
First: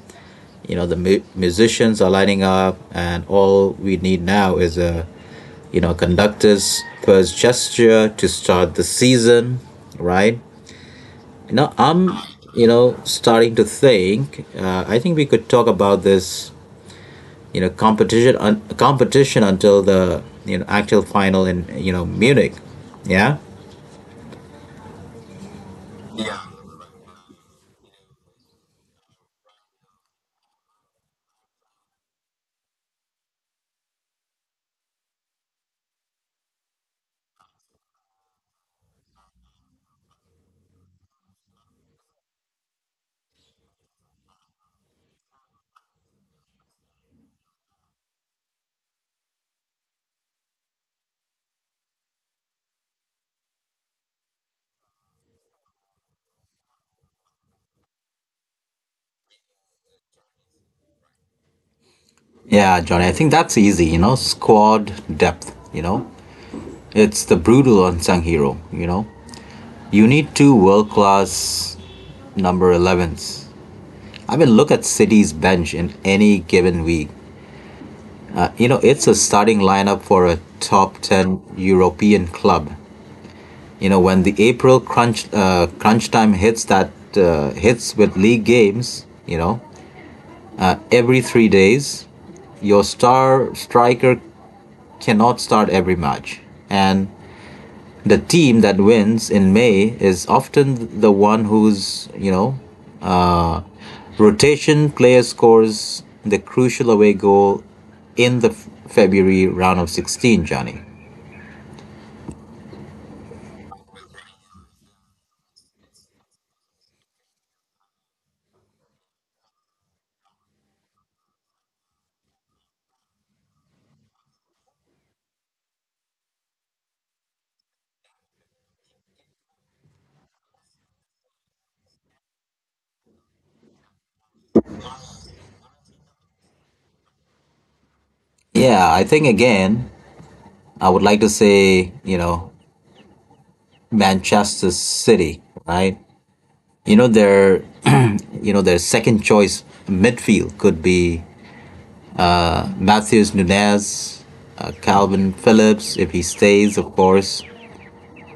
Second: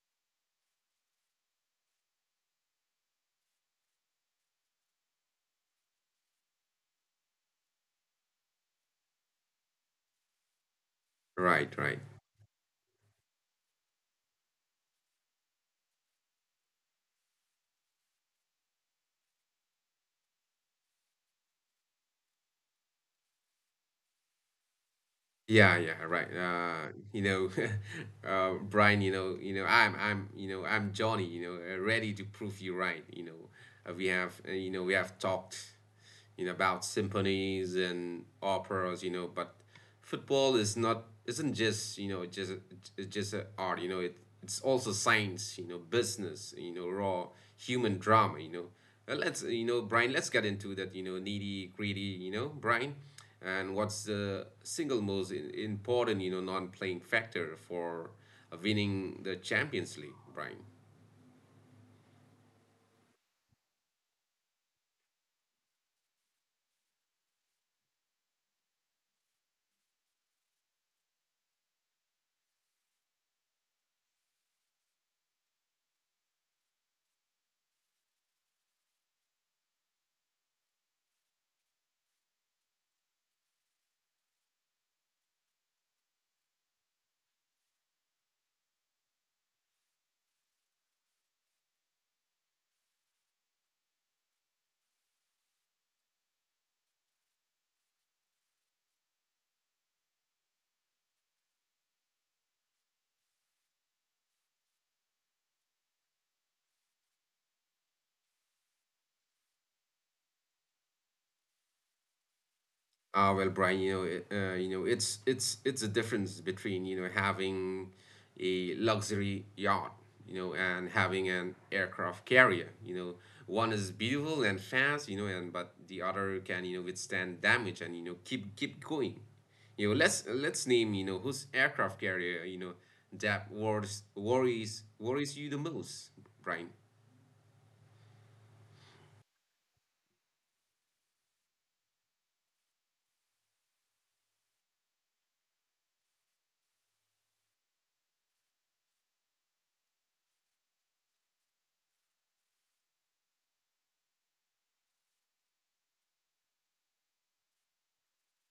A: You know, the mu- musicians are lining up, and all we need now is a you know conductor's first gesture to start the season, right? You know,
B: Right, right.
A: I'm you know starting to think. Uh, I think we could talk about this you know competition un- competition until the you know actual final in you know Munich. Yeah.
B: Yeah, yeah, right. Uh, you know, <laughs> uh, Brian, you know, you know, I'm, I'm, you know, I'm Johnny, you know, uh, ready to prove you right. You know, uh, we have, uh, you know, we have talked, you know, about symphonies and operas, you know, but football is not, isn't just, you know, just, it's just a art, you know, it, it's also science, you know, business, you know, raw human drama, you know. Uh, let's, you know, Brian, let's get into that, you know, needy, greedy, you know, Brian, and what's the single most i- important, you know, non-playing factor for uh, winning the Champions League, Brian?
A: Yeah, Johnny, I think that's easy, you know, squad depth, you know. It's the brutal unsung hero, you know? You need two world class number elevens. I mean, look at City's bench in any given week. Uh, You know, it's a starting lineup for a top ten European club. You know, when the April crunch uh, crunch time hits that uh, hits with league games, you know, every three days, your star striker cannot start every match. And the team that wins in May is often the one whose, you know, uh, rotation player scores the crucial away goal in the F- February round of sixteen, Johnny.
B: Uh, well, Brian, you know, it- uh, you know, it's it's it's a difference between, you know, having a luxury yacht, you know, and having an aircraft carrier. You know, one is beautiful and fast, you know, and but the other can, you know, withstand damage and, you know, keep keep going. You know, let's let's name, you know, whose aircraft carrier, you know, that worries worries worries you the most, Brian.
A: Yeah, I think again, I would like to say, you know, Manchester City, right? You know, their, <clears throat> you know, their second choice midfield could be Matthews Nunes, uh, Calvin Phillips, if he stays, of course,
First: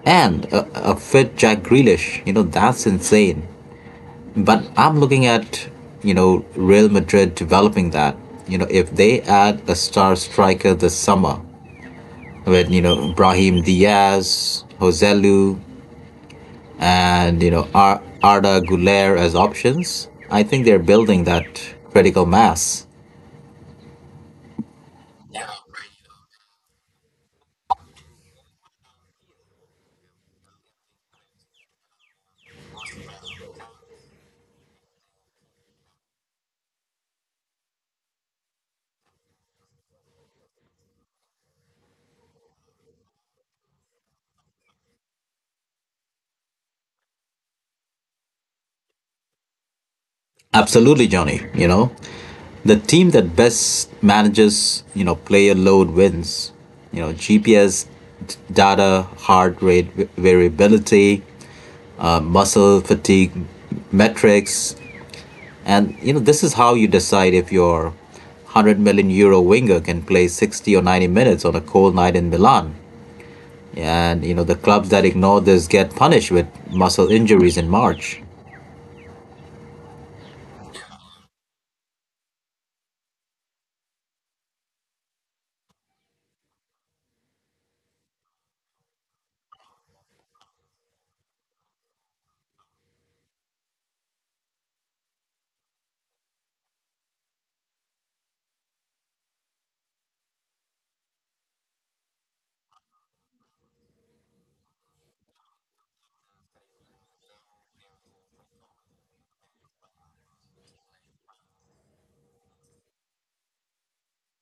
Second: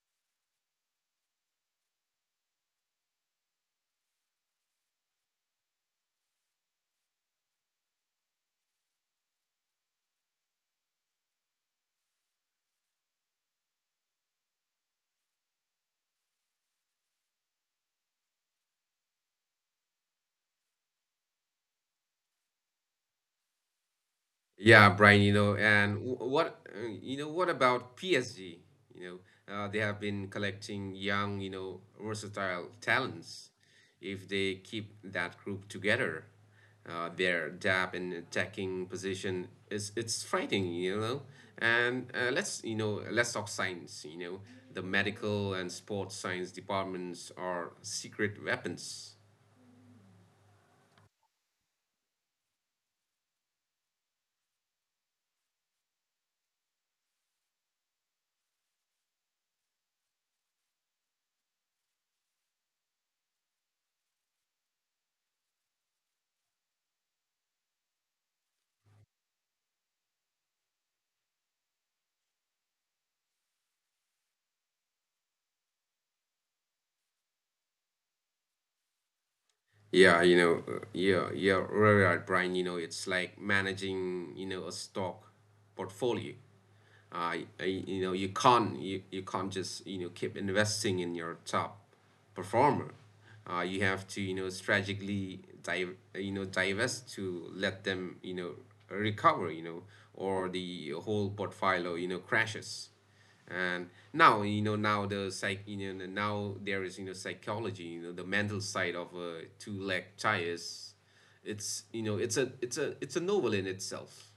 A: and a, a fit Jack Grealish. You know, that's insane. But I'm looking at, you know, Real Madrid developing that. You know, if they add a star striker this summer with, you know, Brahim Diaz, Joselu, and, you know, Ar- Arda Guler as options, I think they're building that critical mass.
B: Yeah, Brian, you know, and wh- what, uh, you know, what about P S G? You know, uh, they have been collecting young, you know, versatile talents. If they keep that group together, uh, their depth in attacking position is, it's frightening, you know. And uh, let's, you know, let's talk science. You know, the medical and sports science departments are secret weapons.
A: Absolutely, Johnny. You know, the team that best manages you know player load wins. you know G P S data, heart rate variability, uh, muscle fatigue metrics. And you know this is how you decide if your one hundred million euro winger can play sixty or ninety minutes on a cold night in Milan. And you know the clubs that ignore this get punished with muscle injuries in March.
B: Yeah, you know, uh, yeah, yeah, right, right, Brian. You know, it's like managing you know, a stock portfolio. Uh, y- you know you can't you, you can't just you know keep investing in your top performer. Uh, you have to you know strategically dive uh, you know divest to let them you know recover, you know or the whole portfolio you know crashes. And now you know now the psych you know now there is, you know psychology, you know the mental side of a two leg tires. It's you know It's a it's a it's a novel in itself.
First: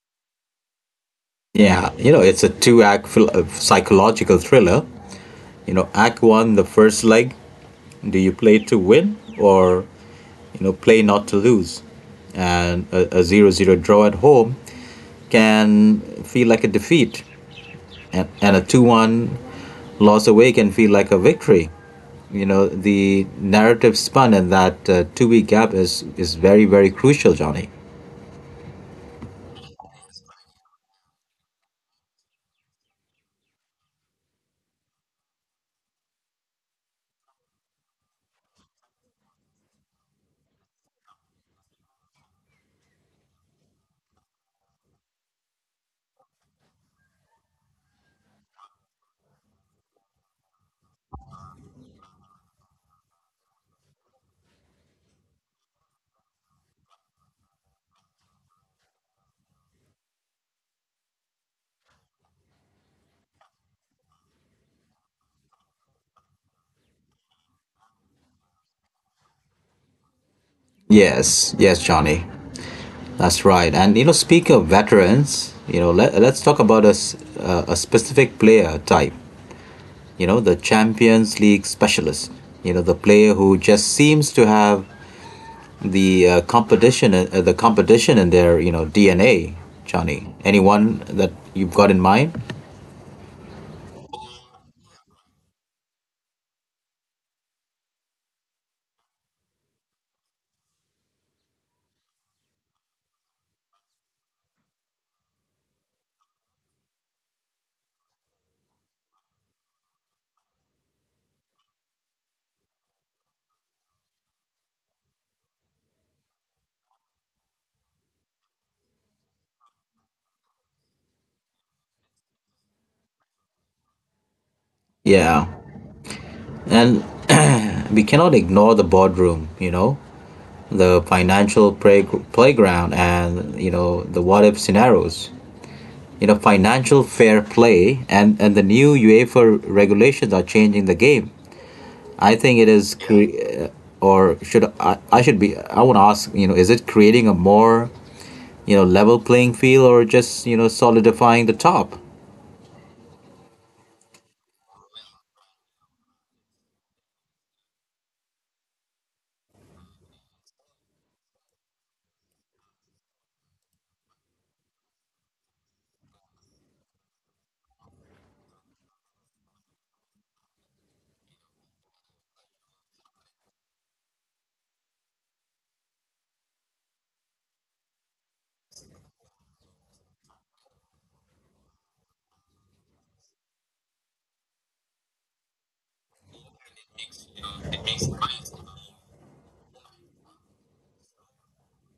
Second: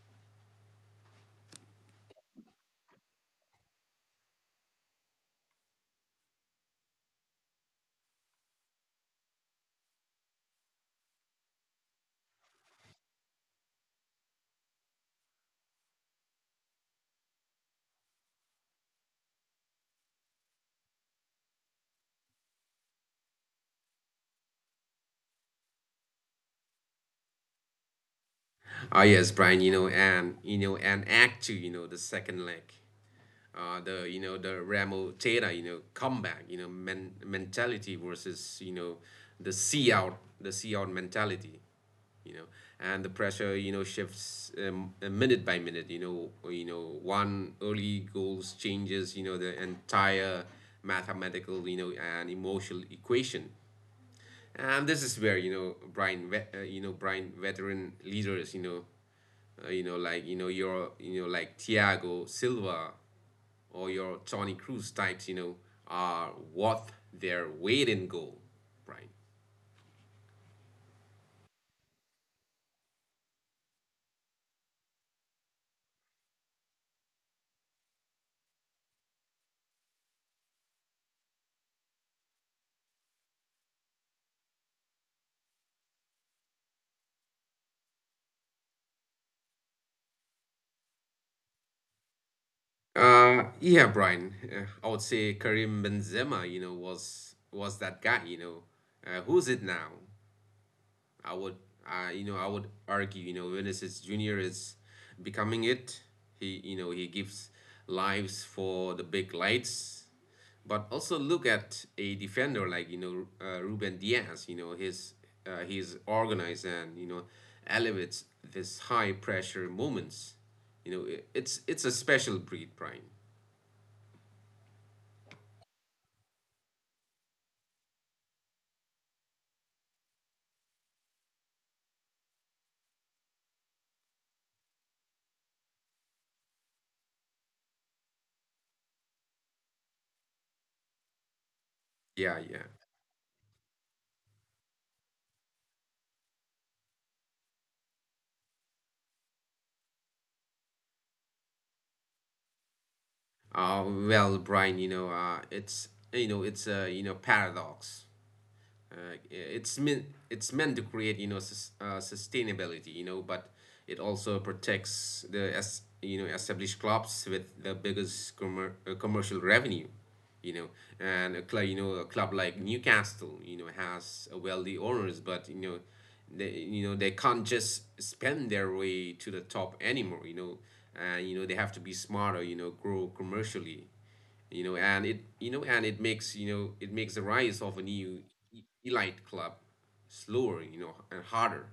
A: Yeah, you know it's a two-act phil- uh, psychological thriller. You know, Act One, the first leg, do you play to win or you know play not to lose? And a, a zero zero draw at home can feel like a defeat, and, and a two one loss away can feel like a victory. You know, the narrative spun in that uh, two-week gap is is very, very crucial, Johnny.
B: Ah yes, Brian, you know, and you know, and Act Two, you know, the second leg. Uh, the you know the Ramo Teta, you know, comeback, you know, men- mentality versus you know the see out, the see out mentality, you know, and the pressure you know, shifts um, uh, minute by minute. You know, or, you know, one early goals changes you know, the entire mathematical you know, and emotional equation, and this is where, you know Brian, ve- uh, you know, Brian veteran leaders, you know uh, you know, like you know your you know like Thiago Silva or your Tony Cruz types, you know, are worth their weight in gold, Brian.
A: Yes, yes, Johnny. That's right. And you know, speak of veterans, you know, let, let's talk about a s- uh, a specific player type. you know, the Champions League specialist, you know, the player who just seems to have the uh, competition, uh, the competition in their, you know, D N A. Johnny, anyone that you've got in mind?
B: Uh, yeah, Brian. Uh, I would say Karim Benzema you know, was was that guy. you know. Uh, who's it now? I would, I you know, I would argue you know, Vinicius Junior is becoming it. He, you know, he gives lives for the big lights. But also look at a defender like you know uh, Ruben Diaz. You know, his uh, He's organized and you know elevates this high pressure moments. You know, i- it's it's a special breed, Brian.
A: Yeah, and we cannot ignore the boardroom. You know, the financial play- playground, and you know the what-if scenarios. You know, financial fair play, and and the new UEFA regulations are changing the game. I think it
B: Yeah,
A: is,
B: yeah.
A: cre- uh, or should I? I should be. I want to ask. You know, is it creating a more you know level playing field, or just you know solidifying the top?
B: Uh, well, Brian, you know, uh, it's you know, it's a you know paradox. Uh, yeah, it's meant it's meant to create you know sus- uh, sustainability, you know but it also protects the as you know established clubs with the biggest commer- uh, commercial revenue, you know and a club you know a club like Newcastle you know has a wealthy owners, but you know they you know they can't just spend their way to the top anymore. You know and you know They have to be smarter, you know grow commercially. You know and it you know and it makes you know It makes the rise of a new e- elite club slower you know and harder.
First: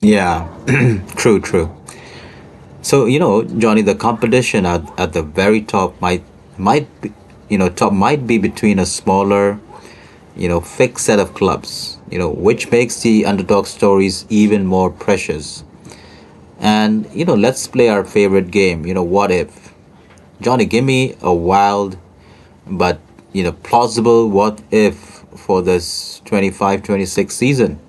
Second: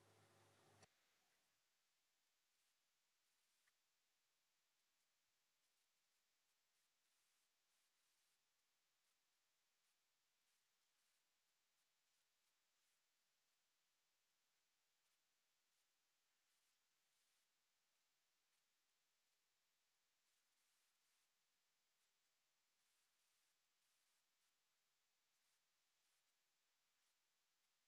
A: Yeah, <clears throat> true, true. So, you know, Johnny, the competition at, at the very top might might be, you know top might be between a smaller, you know, fixed set of clubs. You know, which makes the underdog stories even more precious. And, you know, let's play our favorite game. You know, what if, Johnny? Give me a wild but you know plausible what if for this twenty-five, twenty-six season.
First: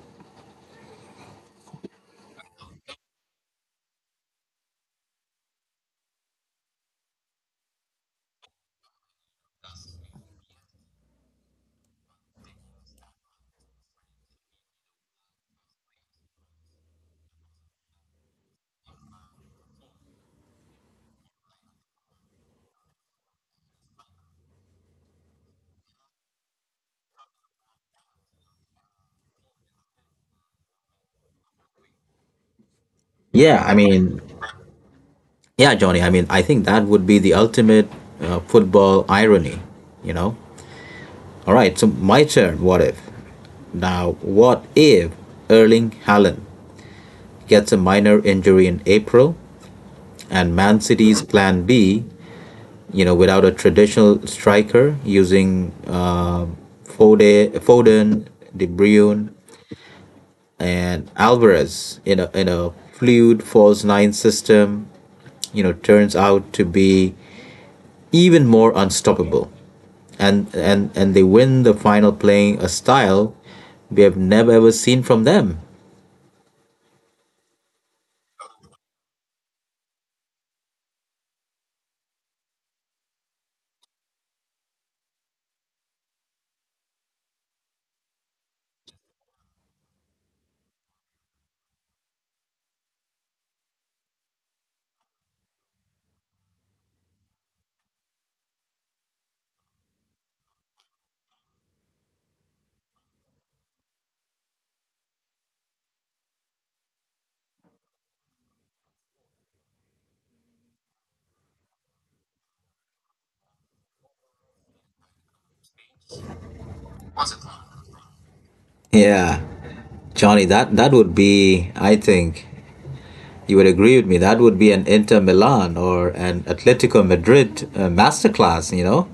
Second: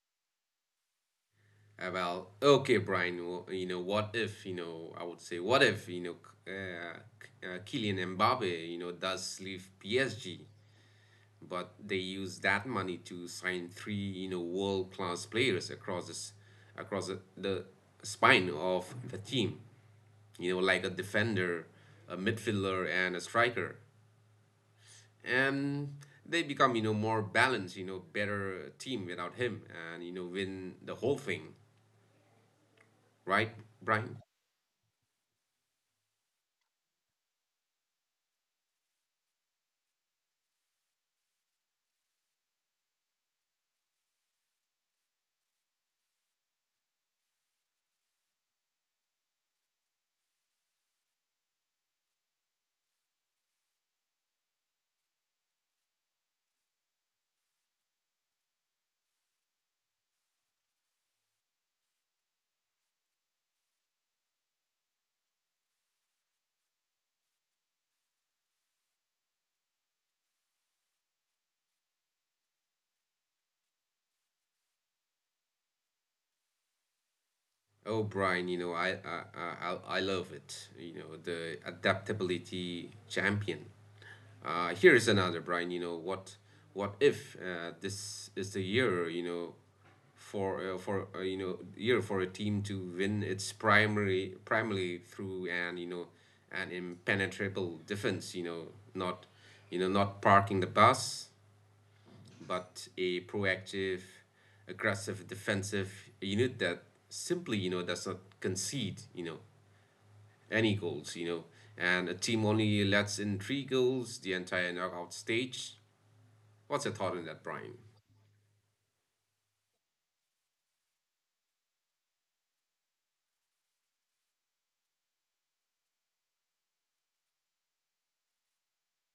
B: Uh, well, okay, Brian, well, you know what if you know I would say, what if you know K- uh, K- uh, Kylian Mbappe you know does leave P S G, but they use that money to sign three you know world class players across this across the, the spine of the team, you know like a defender, a midfielder, and a striker, and they become you know more balanced, you know better team without him, and you know win the whole thing, right,
A: Yeah, I
B: Brian?
A: mean. Yeah, Johnny, I mean, I think that would be the ultimate uh, football irony you know all right, so my turn. What if now what if Erling Haaland gets a minor injury in April, and Man City's plan B, you know without a traditional striker, using uh, Foden, Foden De Bruyne, and Alvarez in a in a fluid false nine system, you know, turns out to be even more unstoppable. And and and they win the final playing a style we have never ever seen from them.
B: Oh, Brian, you know i i i, I I love it, you know the adaptability champion. Uh, here is another, Brian. You know what? What if uh, this is the year, You know, for uh, for uh, you know year for a team to win its primary primarily through an you know an impenetrable defense. You know, not you know not parking the bus, but a proactive, aggressive defensive unit that simply you know does not concede you know any goals, You know, and a team only lets in three goals the entire knockout stage. What's your thought on that, Brian?
A: Yeah. Johnny, that that would be, I think, you would agree with me. That would be an Inter Milan or an Atletico Madrid uh, masterclass, you know?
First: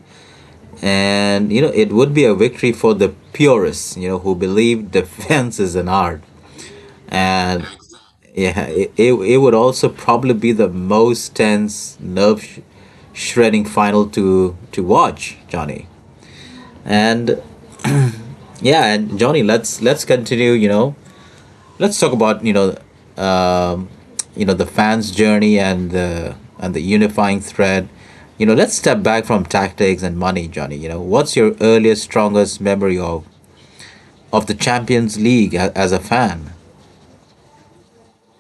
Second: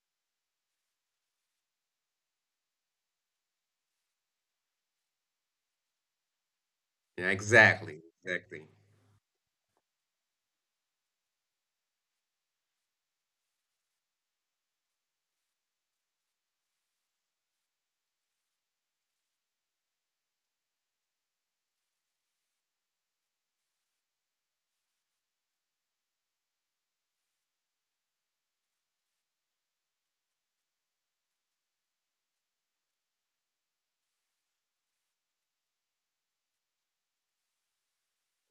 A: And, you know, it would be a victory for the purists, you know, who believe <laughs> defense is an art,
B: Yeah,
A: and
B: exactly, exactly.
A: yeah, it, it, it would also probably be the most tense, nerve sh- shredding final to to watch, Johnny. And yeah, and Johnny, let's let's continue. You know, let's talk about you know, um, you know the fans' journey and the and the unifying thread. You know, let's step back from tactics and money, Johnny. You know, what's your earliest, strongest memory of of the Champions League a- as a fan?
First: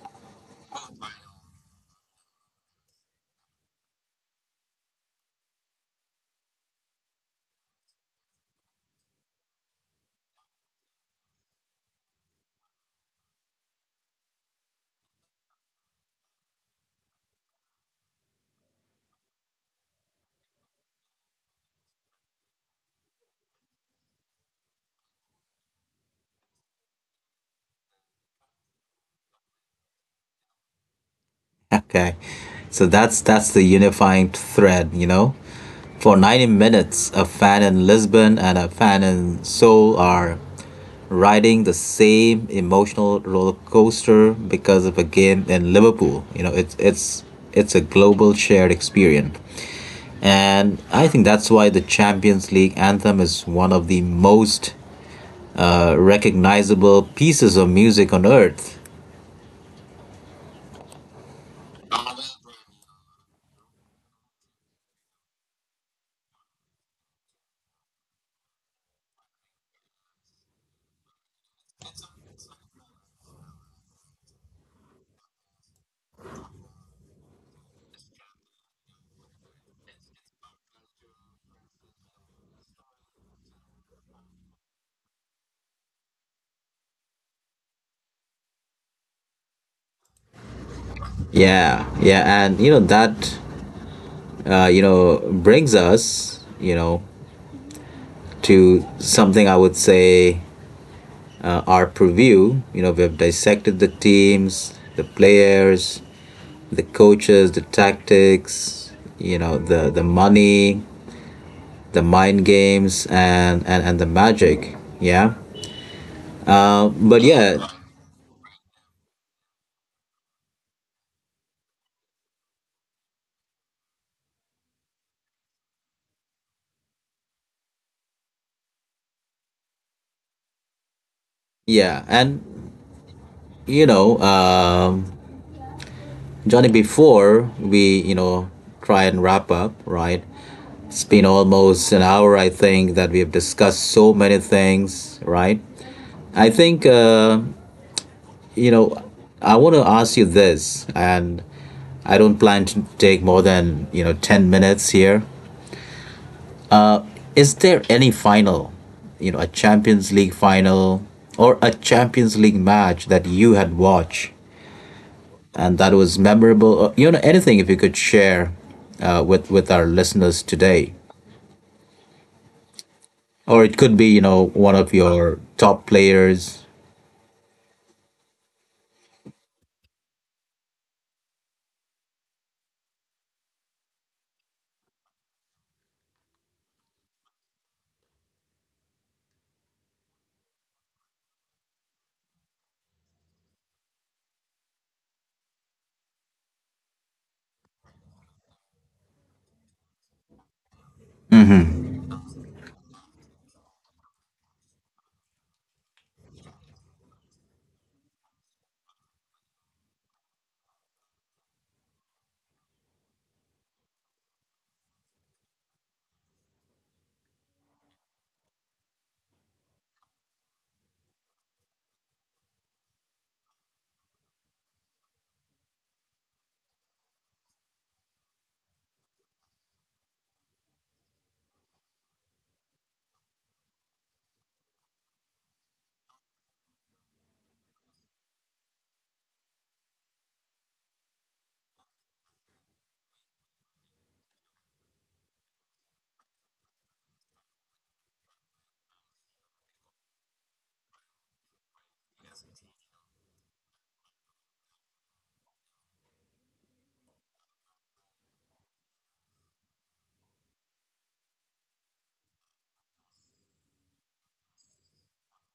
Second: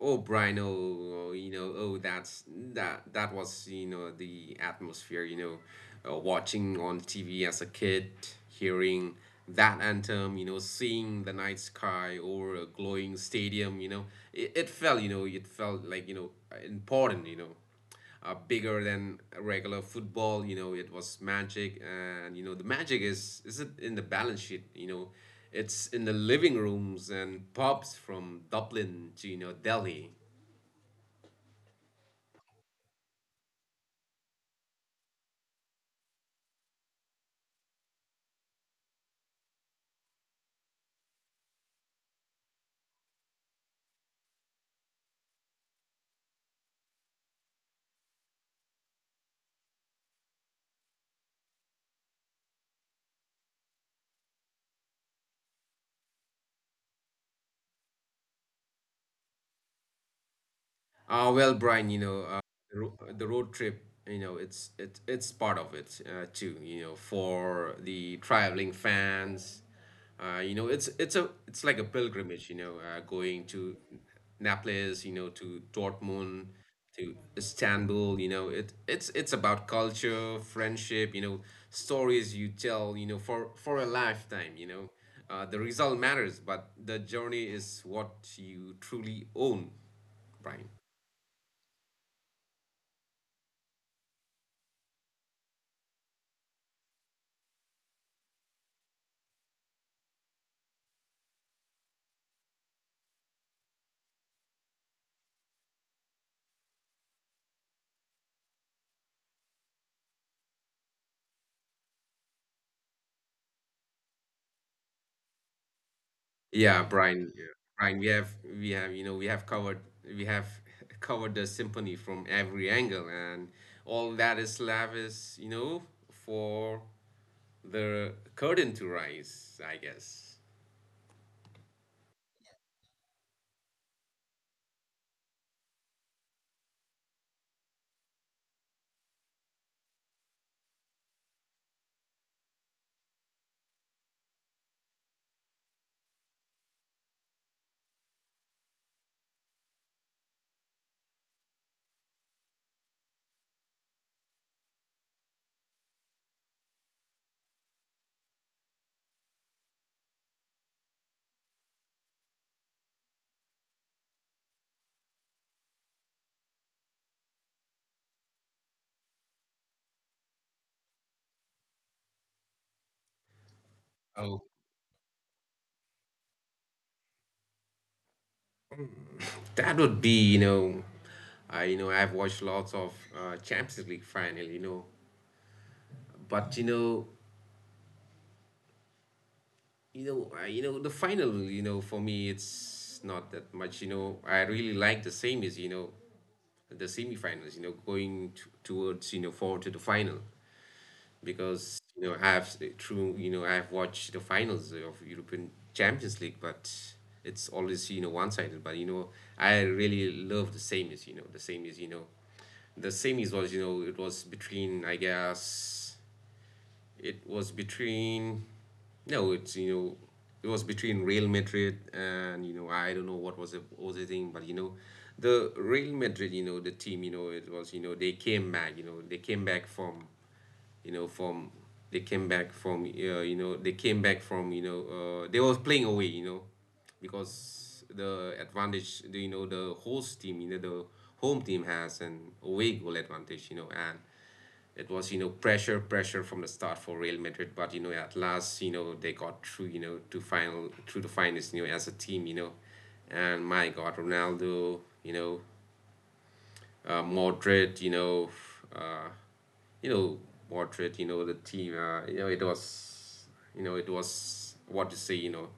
B: Oh, Brian, oh, oh, you know, oh, that's that that was you know, the atmosphere. You know, uh, watching on T V as a kid, hearing that anthem, you know, seeing the night sky over a glowing stadium, you know, it, it felt, you know, it felt like you know, important. you know. Uh, bigger than a regular football. You know, it was magic, and you know the magic is isn't in the balance sheet. You know, it's in the living rooms and pubs from Dublin to you know Delhi.
A: Okay. So that's that's the unifying thread, you know? For ninety minutes, a fan in Lisbon and a fan in Seoul are riding the same emotional roller coaster because of a game in Liverpool. You know, it's it's it's a global shared experience. And I think that's why the Champions League anthem is one of the most uh, recognizable pieces of music on earth.
B: Uh, well, Brian, you know, uh, the ro- the road trip, you know, it's it's it's part of it uh, too. You know, for the traveling fans, uh, you know, it's it's a it's like a pilgrimage. You know, uh, going to Naples, you know, to Dortmund, to Istanbul. You know, it it's it's about culture, friendship. You know, stories you tell, You know, for for a lifetime. You know, uh, the result matters, but the journey is what you truly own, Brian.
A: Yeah, yeah, and you know that uh, you know, brings us, you know, to something I would say, uh, our purview. You know, we have dissected the teams, the players, the coaches, the tactics, you know, the, the money, the mind games, and, and, and the magic. Yeah.
B: Yeah,
A: Uh, but
B: Brian, yeah.
A: yeah,
B: Brian, we have we have you know we have covered we have <laughs> covered the symphony from every angle, and all that is left is you know for the curtain to rise, I guess.
A: yeah. And, you know, um, Johnny, before we, you know, try and wrap up, right? It's been almost an hour, I think, that we have discussed so many things, right? I think, uh, you know, I want to ask you this, and I don't plan to take more than, you know, ten minutes here. Is there any final, you know, a Champions League final or a Champions League match that you had watched and that was memorable. Uh, You know, anything if you could share uh, with with our listeners today, or it could be you
B: Oh,
A: know one of your top players.
B: that would be you know, I you know I've watched lots of uh, Champions League final, you know, but you know you know uh, you know the final, you know for me, it's not that much. you know I really like the same as you know the semifinals, you know, going t- towards, you know, forward to the final, because, you know, I have true, you know, I have watched the finals of European Champions League, but it's always, you know, one-sided. But, you know, I really love the semis, you know, the semis, you know, the semis was, you know, it was between, I guess, it was between, no, it's you know, it was between Real Madrid and you know I don't know what was the was the thing, but you know, the Real Madrid, you know, the team, you know, it was you know they came back, you know, they came back from you know from they came back from uh, you know they came back from you know uh, they was playing away, you know, because the advantage, the, you know the host team, you know the home team has an away goal advantage, you know and it was you know pressure pressure from the start for Real Madrid, but you know at last you know they got through you know to final through the finals, you know as a team, you know and my God, Ronaldo, you know uh, Modric, you know uh, you know Modric, you know the team. Uh, you know it was, you know it was, what to say, you know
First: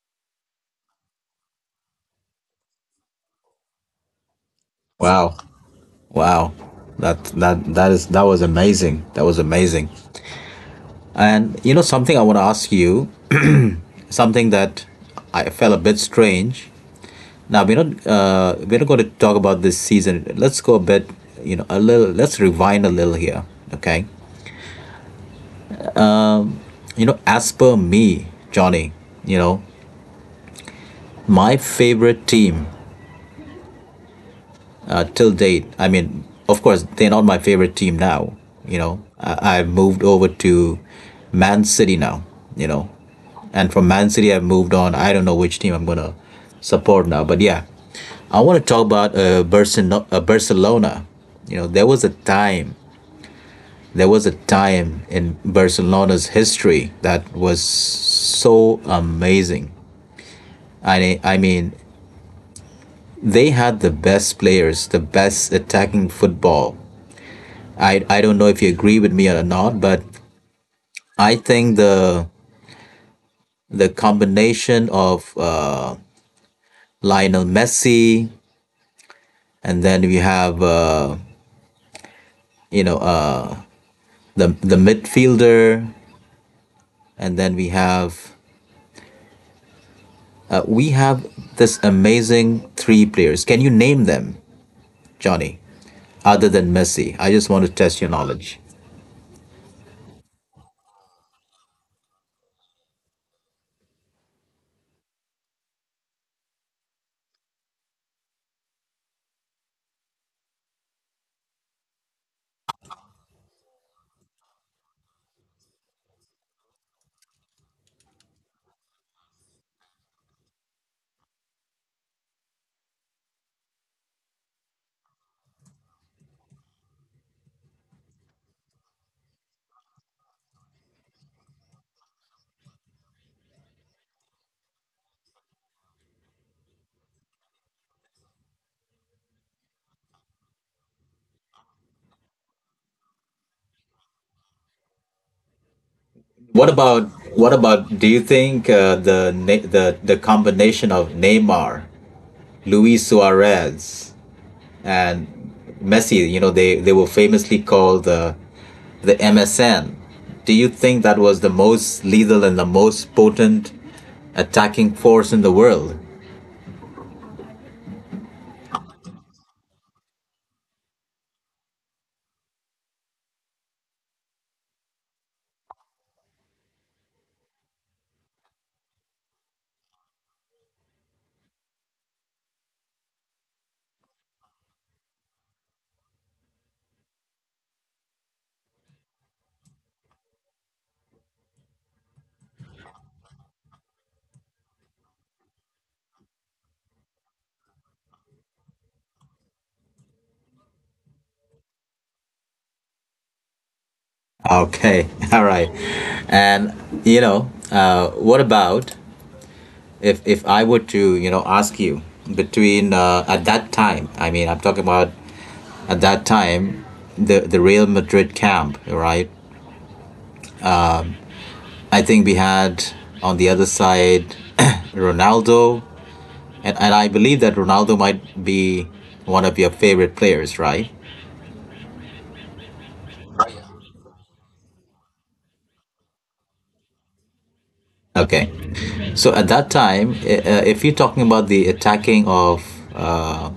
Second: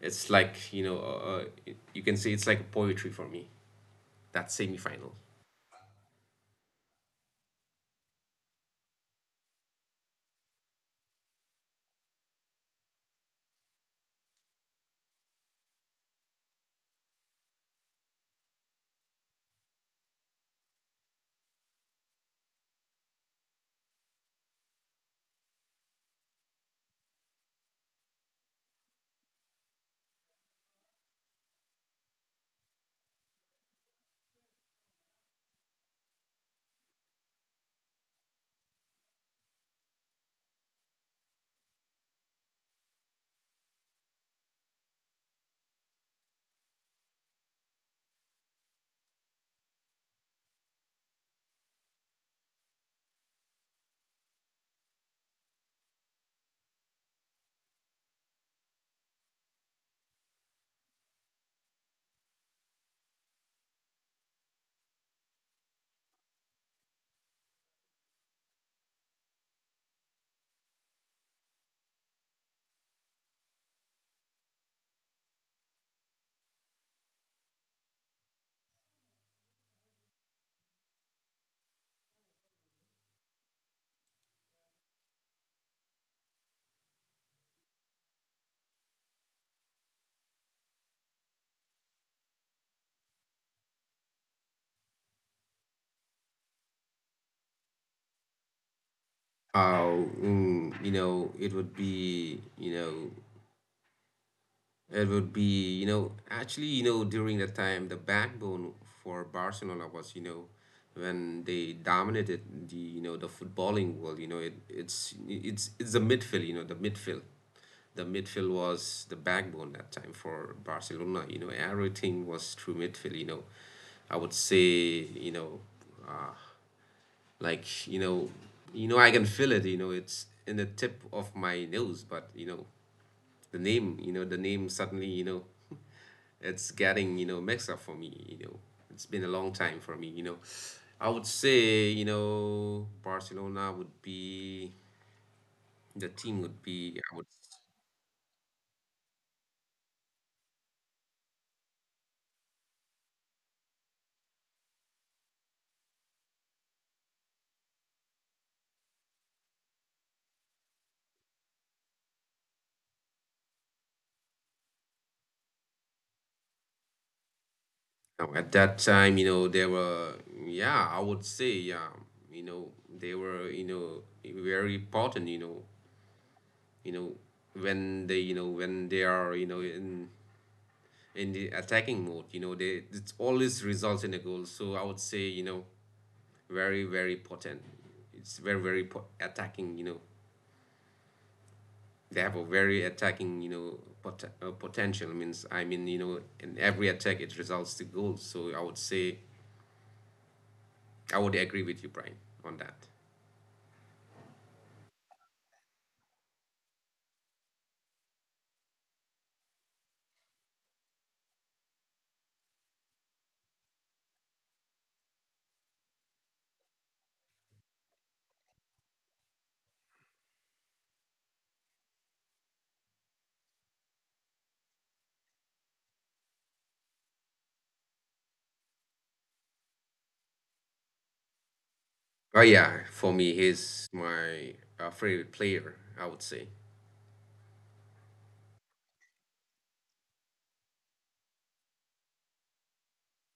B: it's like, you know uh, uh, you can say it's like a poetry for me, that semi final.
A: Wow, wow, that that that is that was amazing. That was amazing. And you know something I want to ask you, something that I felt a bit strange. Now we're not uh, we're not going to talk about this season. Let's go a bit, you know, a little. Let's rewind a little here, okay? You know, as per me, Johnny, you know, my favorite team uh, till date, I mean, of course, they're not my favorite team now. You know, I, I've moved over to Man City now, you know, and from Man City, I've moved on. I don't know which team I'm going to support now, but yeah, I want to talk about uh, Barcelona, uh, Barcelona. You know, there was a time, there was a time in Barcelona's history that was so amazing. I, I mean, they had the best players, the best attacking football. I, I don't know if you agree with me or not, but I think the the combination of uh, Lionel Messi, and then we have uh, you know uh, the the midfielder, and then we have uh, we have this amazing three players. Can you name them, Johnny? Other than Messi, I just want to test your knowledge.
B: How mm, you know it would be you know It would be, you know, actually, you know, during that time, the backbone for Barcelona was, you know, when they dominated the, you know, the footballing world, you know, it, it's it's it's the midfield, you know, the midfield. The midfield was the backbone that time for Barcelona. You know, everything was through midfield. you know. I would say, you know, uh, like, you know, you know, I can feel it, you know, it's in the tip of my nose, but you know, the name, you know, the name suddenly, you know, it's getting you know, mixed up for me. you know. It's been a long time for me. you know. I would say you know, Barcelona would be the team, would
A: What
B: be, I
A: about
B: would.
A: what about? Do you think uh, the na- the the combination of Neymar, Luis Suarez, and Messi? You know, they they were famously called the the M S N. Do you think that was the most lethal and the most potent attacking force in the world?
B: No, at that time, you know, they were, yeah, I would say, yeah, you know, they were, you know, very important. you know, you know, when they, you know, when they are, you know, in in the attacking mode, you know, they it always results in a goal. So I would say, you know, very very potent. It's very very po- attacking. You know, they have a very attacking You know, pot- uh, potential, means, I mean, you know in every attack it results to goals. So I would say I would agree with you, Brian, on that.
A: Okay, <laughs> all right. And you know, uh, what about if if I were to you know ask you between, uh, at that time? I mean, I'm talking about at that time, the the Real Madrid camp, right? I think we had on the other side, <clears throat> <coughs> Ronaldo, and, and I believe that Ronaldo might be one of your favorite players, right?
B: Oh yeah, for me, he's my uh, favorite player, I would say.
A: Okay, so at that time, uh, if you're talking about the attacking of uh,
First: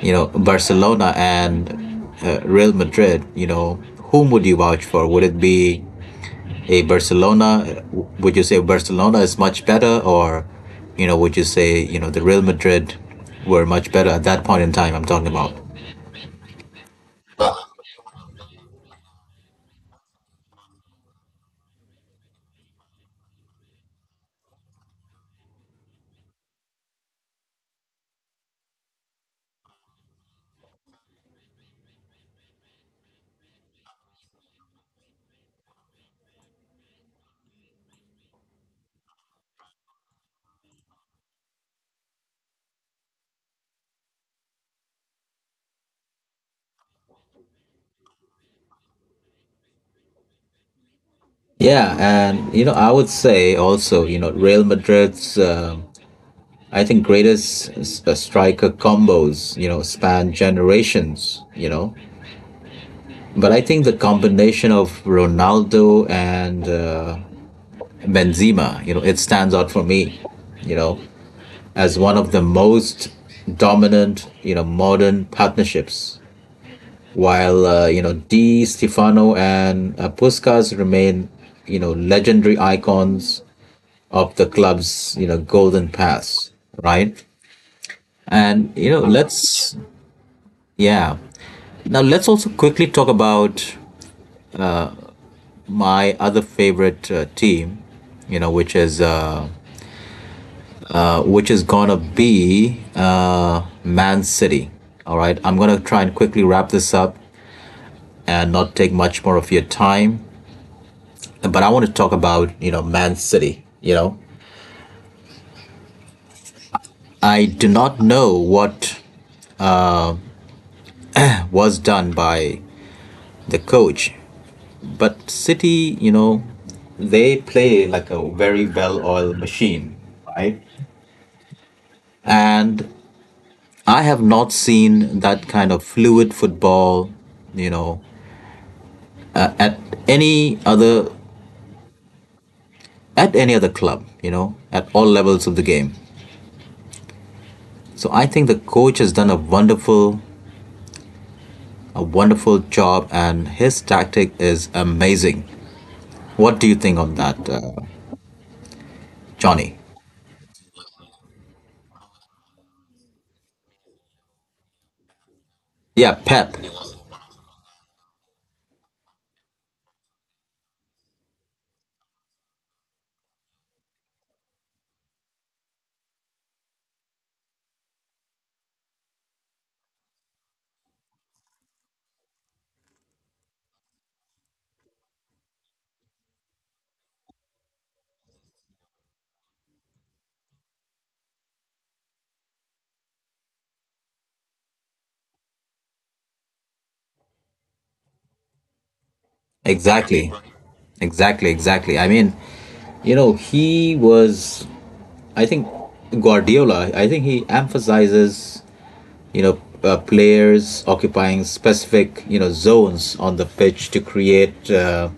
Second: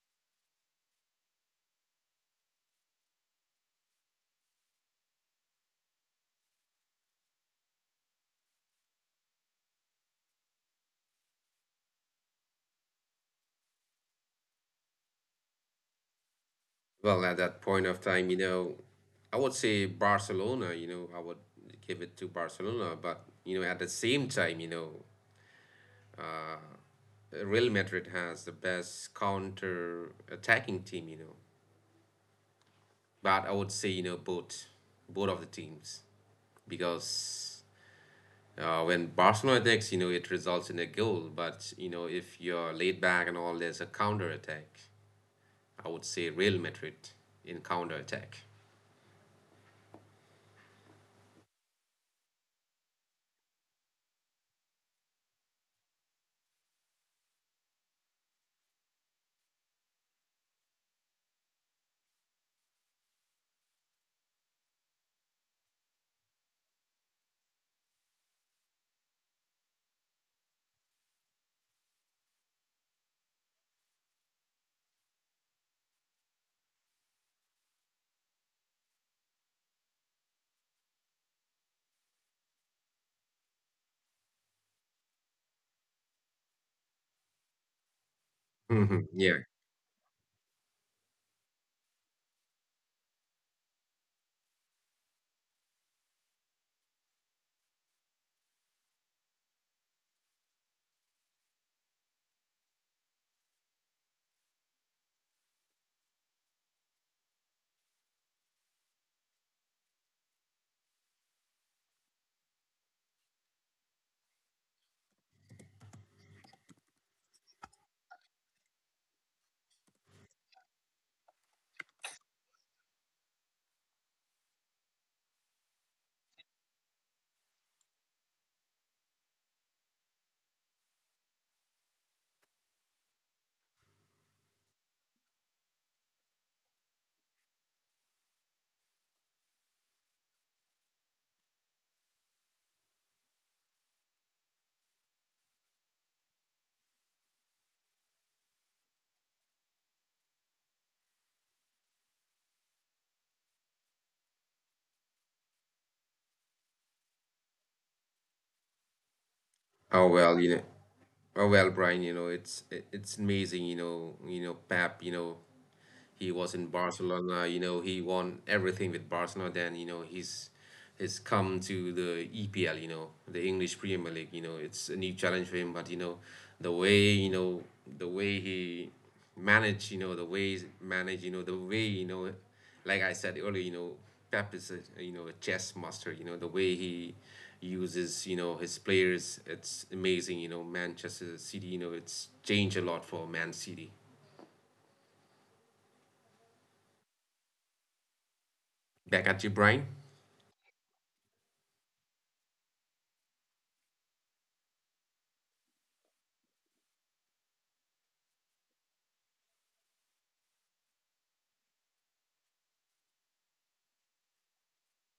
A: you know Barcelona and uh, Real Madrid, you know whom would you vouch for? Would it be a Barcelona? Would you say Barcelona is much better, or you know, would you say you know the Real Madrid were much better at that point in time? I'm talking about.
B: Well, at that point of time, you know, I would say Barcelona. You know, I would give it to Barcelona, but you know, at the same time, you know, Real Madrid has the best counter attacking team. you know. But I would say, you know, both both of the teams, because uh, when Barcelona attacks, you know, it results in a goal. But you know, if you're laid back and all, there's a counter attack. I would say Real Madrid in counter attack.
A: Yeah, and you know, I would say also, you know, Real Madrid's um I think greatest s- uh, striker combos, you know, span generations, you know. But I think the combination of Ronaldo and uh, Benzema, you know, it stands out for me, you know. As one of the most dominant, you know, modern partnerships. While uh, you know Di Stefano and uh, Puskas remain, you know, legendary icons of the club's you know golden past, right?
B: Hmm.
A: And you know,
B: Yeah.
A: let's yeah. Now let's also quickly talk about my other favorite uh, team, you know, which is uh, uh, which is gonna be uh, Man City. All right, I'm gonna try and quickly wrap this up, and not take much more of your time. But I want to talk about, you know, Man City. You know, I do not know what was done by the coach, but City, you know, they play like a very well oiled machine, right? And I have not seen that kind of fluid football, you know, uh, at any other at any other club, you know, at all levels of the game. So I think the coach has done a wonderful a wonderful job, and his tactic is amazing. What do you think on that, uh, Johnny?
B: Oh well, you know. Oh well, Brian. You know, it's it, it's amazing. You know, you know, Pep, You know,
A: Yeah,
B: he was in
A: Pep.
B: Barcelona, you know, he won everything with Barcelona. Then, you know, he's he's come to the E P L, you know, the English Premier League. You know, it's a new challenge for him, but you know, the way, you know, the way he managed, you know, the ways manage, you know, the way, you know, like I said earlier, you know, Pep is a, you know, a chess master. You know, the way he uses, you know, his players, it's amazing. you know, Manchester City, you know, it's changed a lot for Man City. Back at you, Brian.
A: Exactly. Exactly, exactly. I mean, you know, he was, I think, Guardiola, I think he emphasizes, you know, uh, players occupying specific, you know, zones on the pitch to create, uh,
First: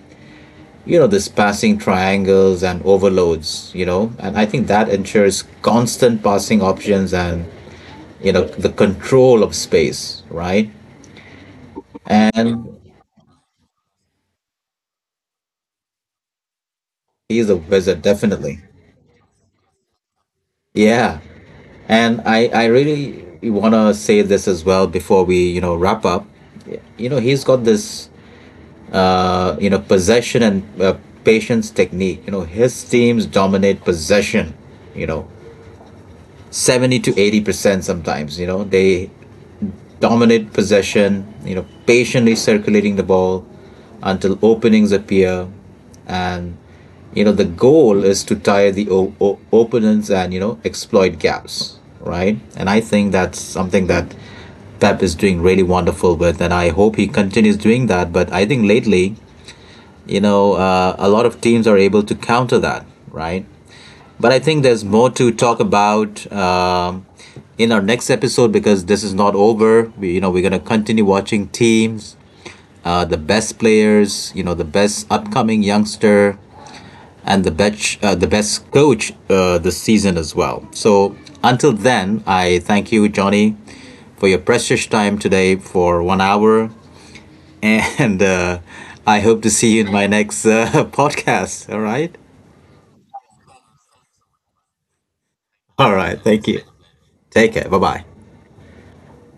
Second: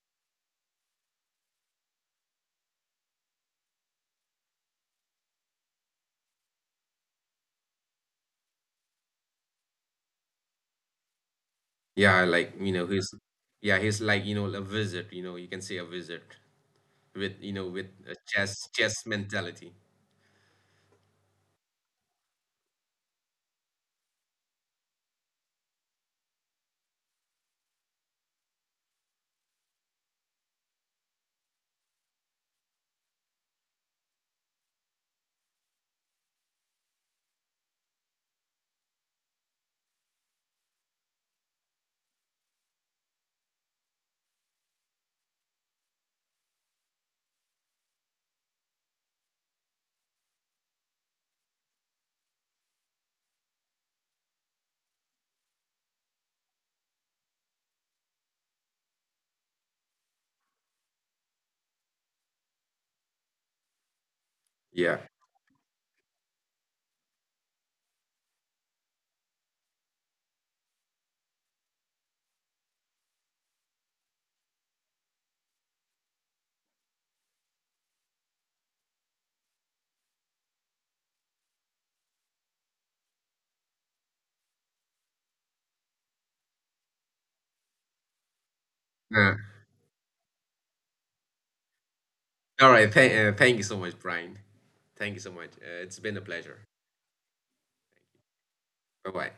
A: you know, this passing triangles and overloads, you know, and I think that ensures constant passing options and you know the control of space, right?
B: Yeah, like
A: And
B: you know, he's yeah, he's like, you know a wizard. You know, you can say a wizard with
A: he's
B: you
A: a
B: know with
A: wizard,
B: a chess
A: definitely.
B: chess mentality.
A: Yeah, and I I really want to say this as well before we you know wrap up. You know he's got this uh, you know possession and uh, patience technique. You know his teams dominate possession. You know seventy to eighty percent sometimes. You know they dominate possession, you know, patiently circulating the ball until openings appear. And, you know, the goal is to tire the o- o- opponents and, you know, exploit gaps, right? And I think that's something that Pep is doing really wonderful with. And I hope he continues doing that. But I think lately, you know, uh, a lot of teams are able to counter that, right? But I think there's
B: Yeah.
A: more to talk about um, in our next episode because this is not over. We, you know, we're gonna continue watching teams, uh, the best players, you know, the best upcoming youngster, and the best uh, the best coach uh, this season as well. So until then, I thank you, Johnny, for your precious time today for one hour, <laughs> and uh, I
B: Uh,
A: hope to see you in my next uh, <laughs> podcast. All right,
B: all right. Th uh, Thank you so much, Brian. Thank you so much. Uh,
A: all
B: it's been
A: right.
B: a
A: Thank
B: pleasure.
A: you. Take care. Bye bye.
B: Bye bye.